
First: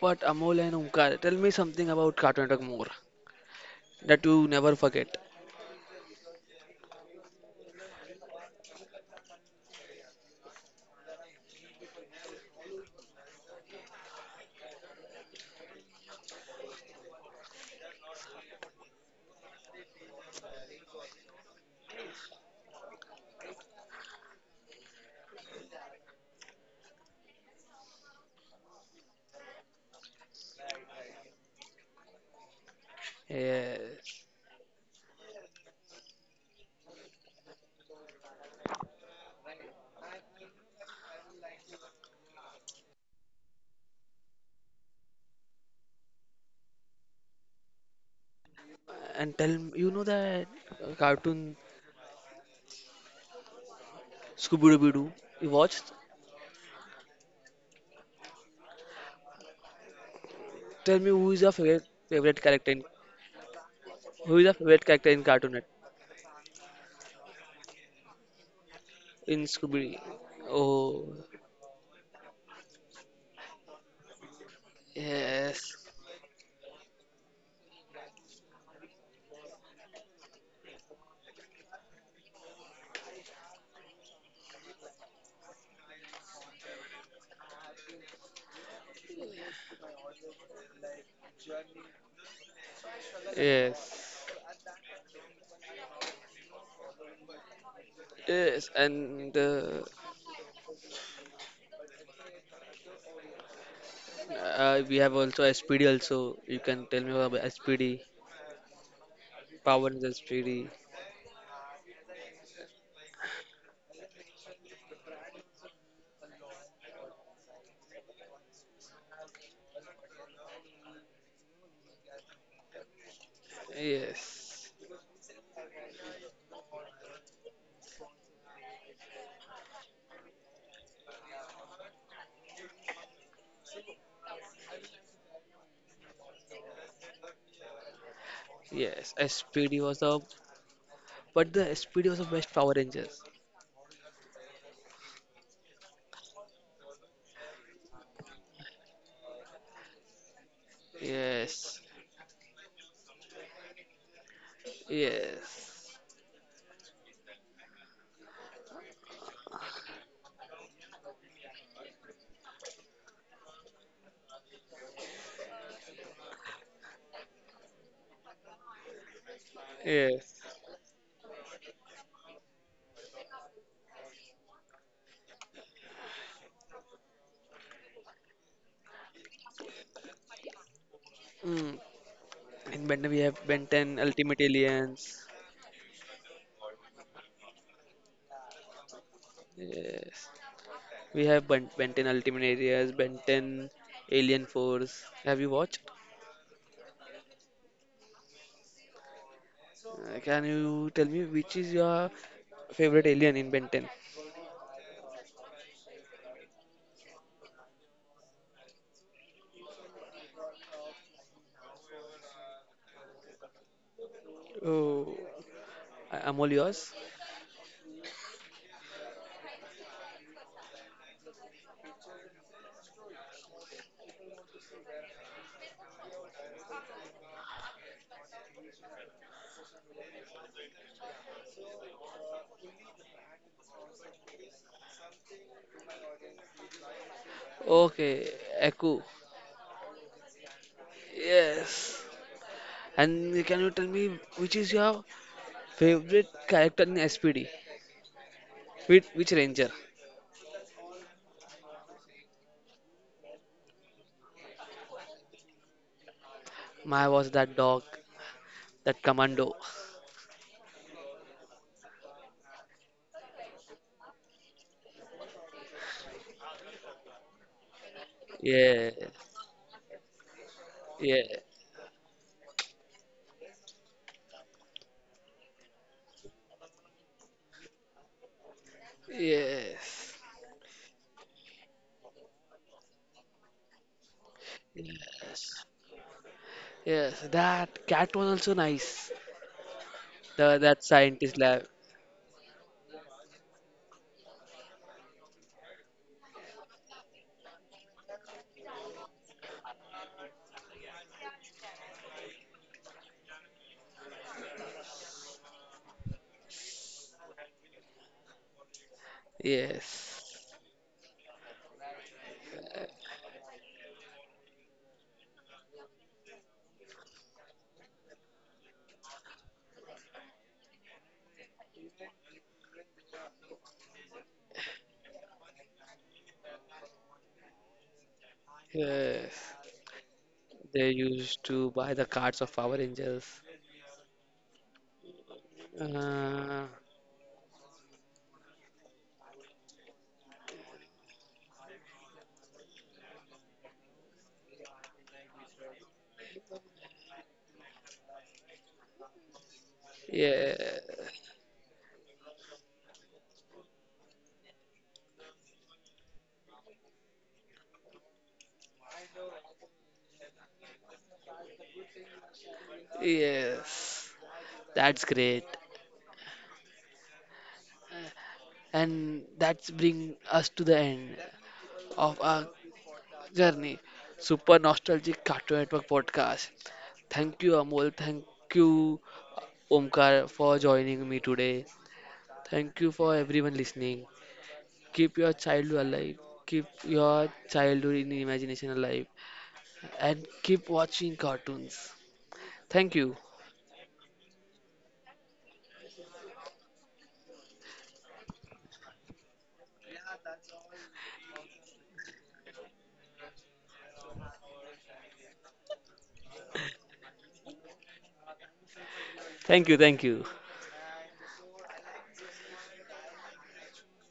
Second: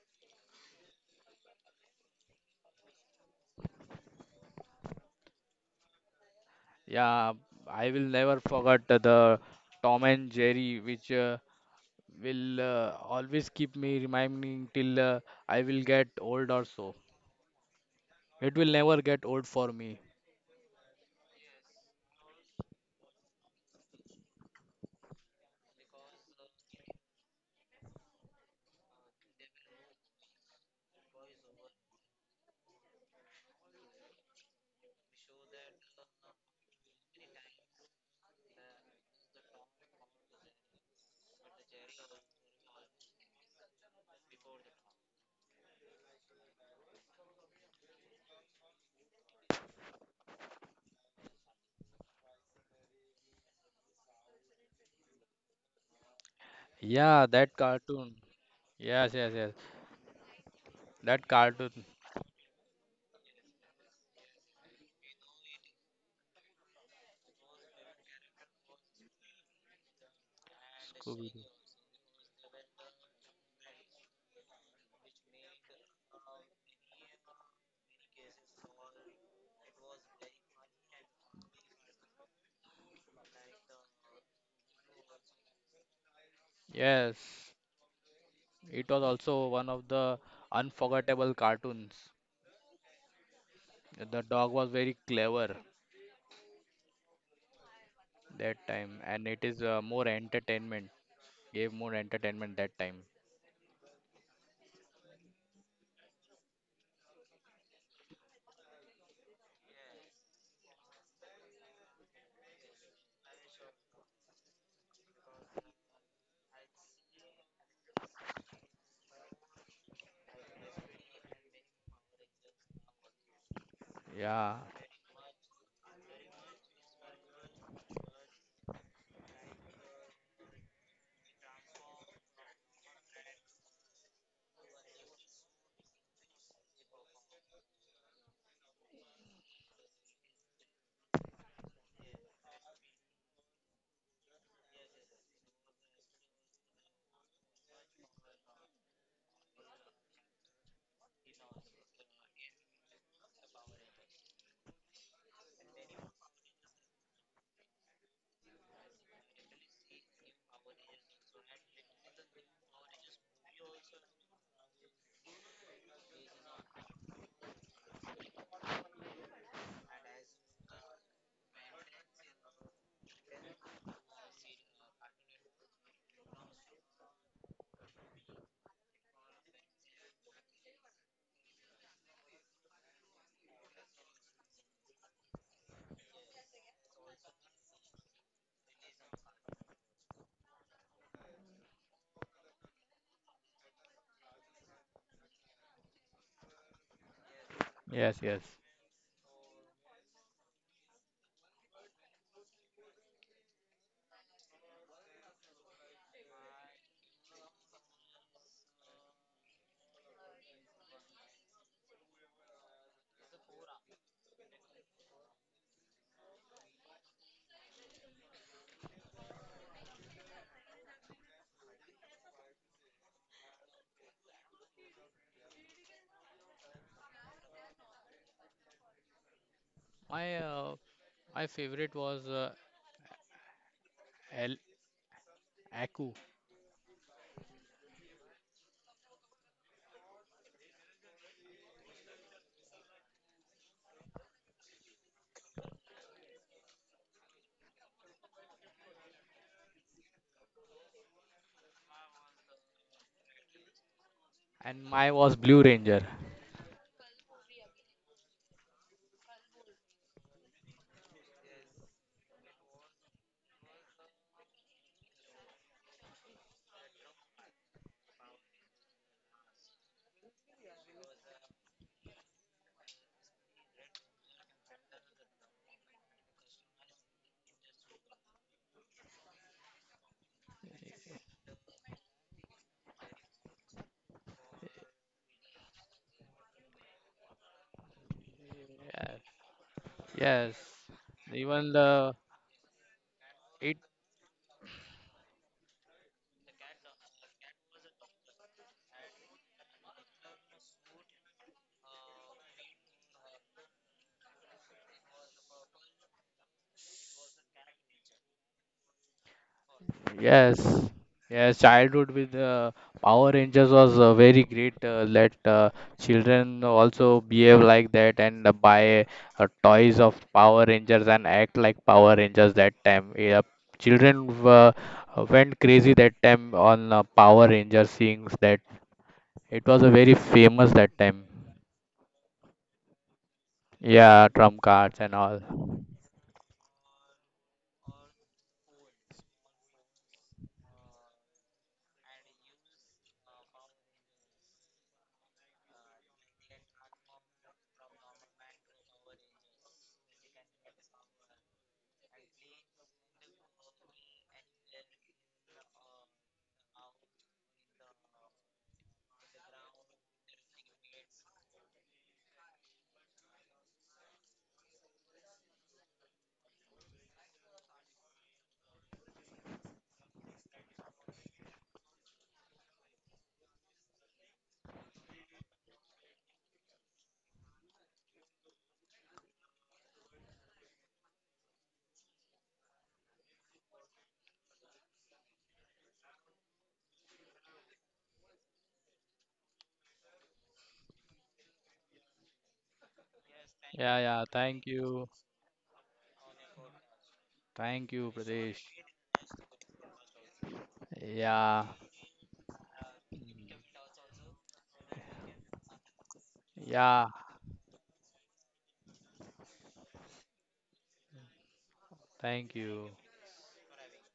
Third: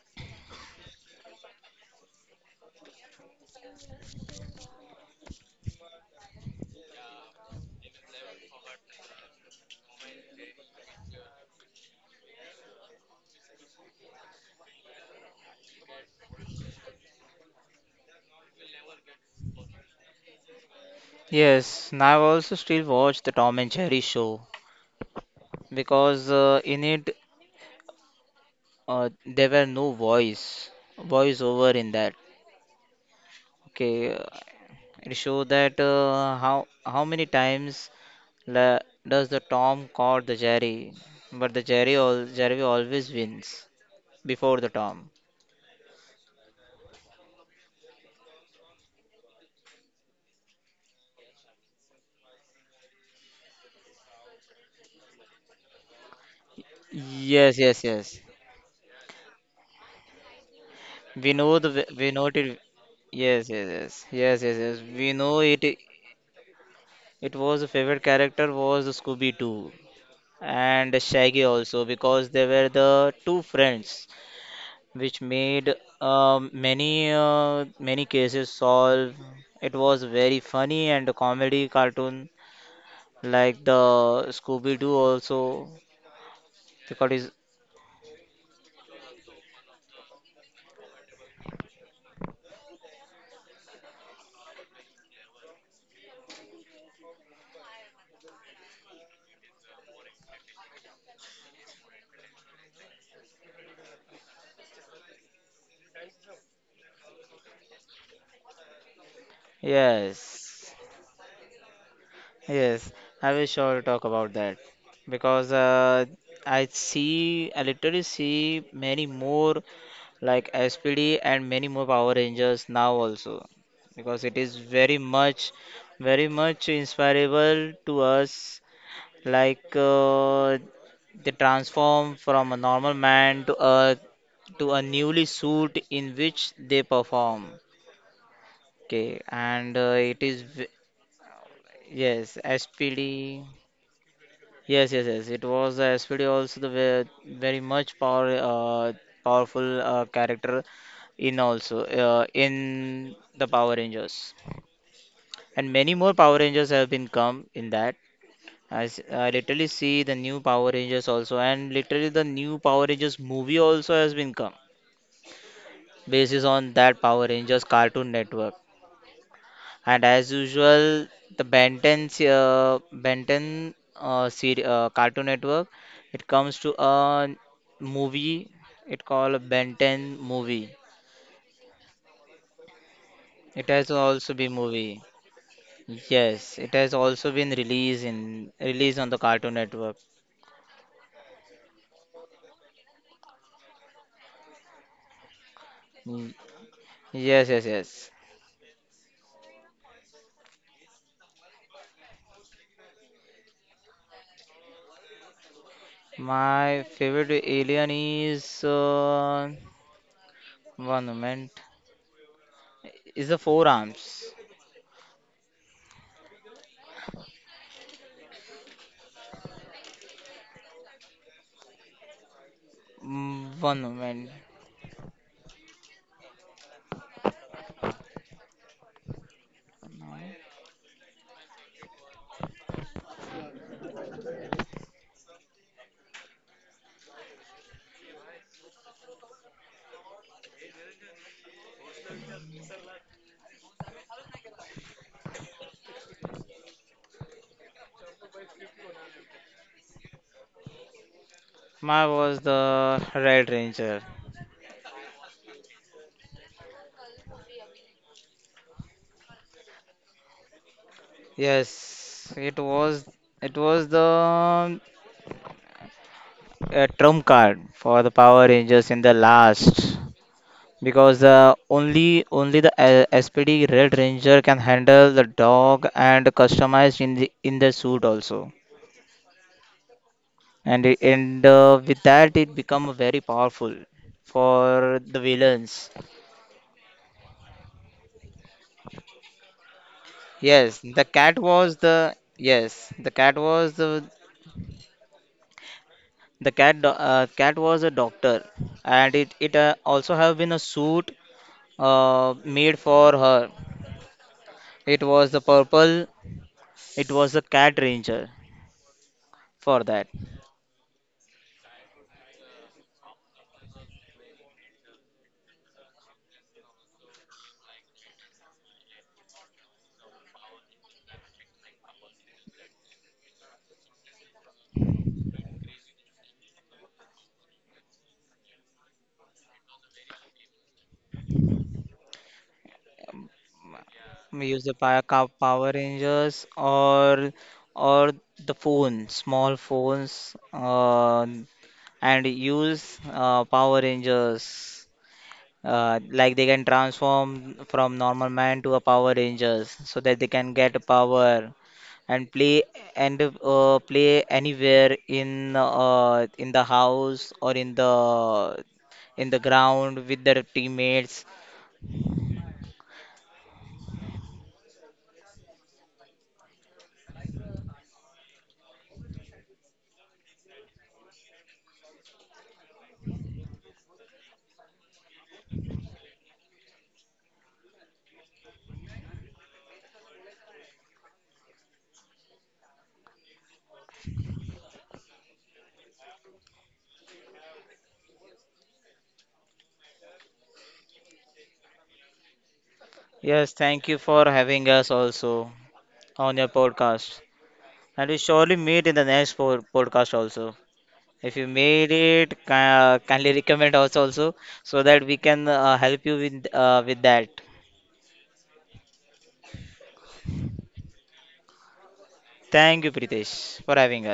[SPEAKER 1] but Amol and Omkar, tell me something about Cartoon Network more that you never forget.
[SPEAKER 2] Yeah, I will never forget the Tom and Jerry, which uh, will uh, always keep me reminding till uh, I will get old or so. It will never get old for me.
[SPEAKER 3] Yes, and I've also still watched the Tom and Jerry show because uh, in it uh, there were no voice voiceover in that. Okay,
[SPEAKER 1] Yes.
[SPEAKER 3] it shows that uh, how how many times la- does the Tom caught the Jerry, but the Jerry al- Jerry always wins before the Tom.
[SPEAKER 1] And tell m- you know that uh, cartoon Scooby Doo you watched?
[SPEAKER 2] Yeah,
[SPEAKER 3] Yes,
[SPEAKER 2] that
[SPEAKER 3] yes, yes.
[SPEAKER 2] cartoon. Yes, yes, yes.
[SPEAKER 1] Tell me
[SPEAKER 3] We
[SPEAKER 2] That
[SPEAKER 1] who is your
[SPEAKER 3] know the
[SPEAKER 1] favorite
[SPEAKER 2] cartoon.
[SPEAKER 3] w- we know
[SPEAKER 1] favorite
[SPEAKER 3] it.
[SPEAKER 1] character in
[SPEAKER 3] Yes, yes, yes,
[SPEAKER 1] who
[SPEAKER 3] yes,
[SPEAKER 1] is your
[SPEAKER 3] yes, yes.
[SPEAKER 1] favorite character
[SPEAKER 3] We
[SPEAKER 1] in
[SPEAKER 3] know
[SPEAKER 1] Cartoon Network
[SPEAKER 3] it. It was the favorite character was the Scooby
[SPEAKER 1] in
[SPEAKER 3] Doo
[SPEAKER 1] Scooby?
[SPEAKER 3] and
[SPEAKER 1] Oh,
[SPEAKER 2] Scooby-Doo.
[SPEAKER 3] Shaggy also because they were the two friends which
[SPEAKER 1] yes,
[SPEAKER 3] made um, many uh, many cases solve. It was very funny and a comedy cartoon like the Scooby Doo also because it's,
[SPEAKER 2] Yes, it was also one of the unforgettable cartoons. The
[SPEAKER 1] yes.
[SPEAKER 2] dog was very clever that
[SPEAKER 1] Yes,
[SPEAKER 2] time, and
[SPEAKER 1] and
[SPEAKER 2] it is
[SPEAKER 1] uh,
[SPEAKER 2] uh, more entertainment, gave more entertainment that time.
[SPEAKER 1] uh, we have also S P D also. You can tell me about S P D. Power Pawan is
[SPEAKER 3] yes.
[SPEAKER 1] S P D.
[SPEAKER 3] Yes, I will sure talk about that because uh, I see I literally see many more like S P D and many more Power Rangers now also because it is
[SPEAKER 2] Yeah,
[SPEAKER 1] Yes.
[SPEAKER 3] very much very much inspirable to us. Like uh, they transform from a normal man to a to a newly suit in which they perform.
[SPEAKER 1] Yes.
[SPEAKER 3] Okay,
[SPEAKER 1] SPD
[SPEAKER 3] and
[SPEAKER 1] was
[SPEAKER 3] uh, it
[SPEAKER 1] the
[SPEAKER 3] is v-
[SPEAKER 1] but the S P D was the
[SPEAKER 3] yes
[SPEAKER 1] best Power
[SPEAKER 3] S P D.
[SPEAKER 1] Rangers.
[SPEAKER 3] Yes, yes, yes. It was the S P D also the very, very much power uh, powerful uh, character in
[SPEAKER 1] Yes.
[SPEAKER 3] also uh, in the Power Rangers, and many
[SPEAKER 1] Yes.
[SPEAKER 3] more Power Rangers have been come in that. I, s- I literally see the new Power Rangers also, and literally the new Power Rangers movie also has been come basis on that Power Rangers Cartoon Network. And as
[SPEAKER 1] Yes.
[SPEAKER 3] usual, the Ben ten, se- uh, ben ten uh, seri- uh, Cartoon Network, it comes to a movie. It called Ben ten movie.
[SPEAKER 1] Mm. In Ben ten we have
[SPEAKER 3] It
[SPEAKER 1] Ben
[SPEAKER 3] has
[SPEAKER 1] ten
[SPEAKER 3] also
[SPEAKER 1] Ultimate
[SPEAKER 3] been movie.
[SPEAKER 1] Aliens.
[SPEAKER 3] Yes, it has also been released in released on the Cartoon Network.
[SPEAKER 1] Yes. We have Ben, ben ten Ultimate Aliens, Ben ten Alien Force. Have you watched?
[SPEAKER 3] Mm, Yes, yes, yes.
[SPEAKER 2] yes, yes.
[SPEAKER 1] Uh, Can you tell me which is your favorite alien in Ben ten?
[SPEAKER 3] My favorite alien is uh, one moment. is the four arms.
[SPEAKER 1] Oh, I- I'm all yours.
[SPEAKER 3] Mm, One moment.
[SPEAKER 2] My uh, my favorite was uh, El Aku,
[SPEAKER 1] Okay, Echo. Yes. And can you tell me which is your favorite character in S P D? Which, which ranger?
[SPEAKER 3] My was the Red Ranger.
[SPEAKER 2] and my was Blue Ranger.
[SPEAKER 1] My was that dog, that commando.
[SPEAKER 3] Yes, it was. It was the uh, trump card for the Power Rangers
[SPEAKER 1] Yeah,
[SPEAKER 3] in the last because
[SPEAKER 1] yeah,
[SPEAKER 3] the only only the uh, S P D Red Ranger can handle the dog and customize in the in the suit also.
[SPEAKER 1] yes,
[SPEAKER 3] And it, and uh, with that it become very powerful for the
[SPEAKER 1] yes,
[SPEAKER 3] villains.
[SPEAKER 1] yes. That cat was also nice.
[SPEAKER 2] Yeah.
[SPEAKER 1] The
[SPEAKER 2] Yes,
[SPEAKER 3] Yes,
[SPEAKER 1] that
[SPEAKER 3] the cat
[SPEAKER 1] scientist lab.
[SPEAKER 3] was
[SPEAKER 2] even
[SPEAKER 3] the
[SPEAKER 2] the
[SPEAKER 3] yes, the cat was
[SPEAKER 2] it.
[SPEAKER 3] the the cat do- uh, cat was a doctor, and it it uh, also have been a suit uh, made for her. It was the purple. It was the cat ranger for that.
[SPEAKER 1] Yes,
[SPEAKER 2] Yes, yes. Childhood with uh, Power Rangers was uh, very great. Uh, let uh, children also behave like that and uh, buy uh, toys of Power Rangers and act like Power Rangers that time. Yep. Children uh, went crazy that time on uh, Power Rangers things. That
[SPEAKER 1] yes.
[SPEAKER 2] it was a very famous
[SPEAKER 1] They
[SPEAKER 2] that time.
[SPEAKER 1] used to buy the cards of Power Rangers.
[SPEAKER 2] Yeah,
[SPEAKER 3] We use
[SPEAKER 2] trump
[SPEAKER 3] the Power
[SPEAKER 2] cards and
[SPEAKER 3] Cow-
[SPEAKER 2] all.
[SPEAKER 3] Power Rangers
[SPEAKER 1] Uh,
[SPEAKER 3] or or the phone, small phones, uh, and use uh, Power Rangers. Uh, like they can transform from normal man to a Power Rangers, so that they can
[SPEAKER 1] yeah,
[SPEAKER 3] get power and play and uh, play anywhere in uh, in the house or in the in the ground with their teammates.
[SPEAKER 1] yes. That's great. And that's bring us to the end of our journey, Super Nostalgic Cartoon Network podcast. Thank you, Amol. Thank you, Omkar, for joining me today. Thank you for everyone listening. Keep your childhood alive. Keep your childhood in imagination alive. And keep watching cartoons. Thank you.
[SPEAKER 3] Yes, thank
[SPEAKER 2] Yeah,
[SPEAKER 3] you
[SPEAKER 2] yeah.
[SPEAKER 3] for
[SPEAKER 2] Thank
[SPEAKER 3] having us
[SPEAKER 2] you.
[SPEAKER 3] also on your podcast.
[SPEAKER 2] Thank you,
[SPEAKER 3] And we surely
[SPEAKER 2] Pradesh.
[SPEAKER 3] meet in the next po- podcast also. If you
[SPEAKER 2] Yeah,
[SPEAKER 3] made it, ca- kindly recommend us also so that we can uh, help you with uh, with
[SPEAKER 2] yeah.
[SPEAKER 3] that.
[SPEAKER 1] Thank you. Thank you.
[SPEAKER 2] Thank
[SPEAKER 3] Thank
[SPEAKER 2] you.
[SPEAKER 3] you, Pritesh, for having us.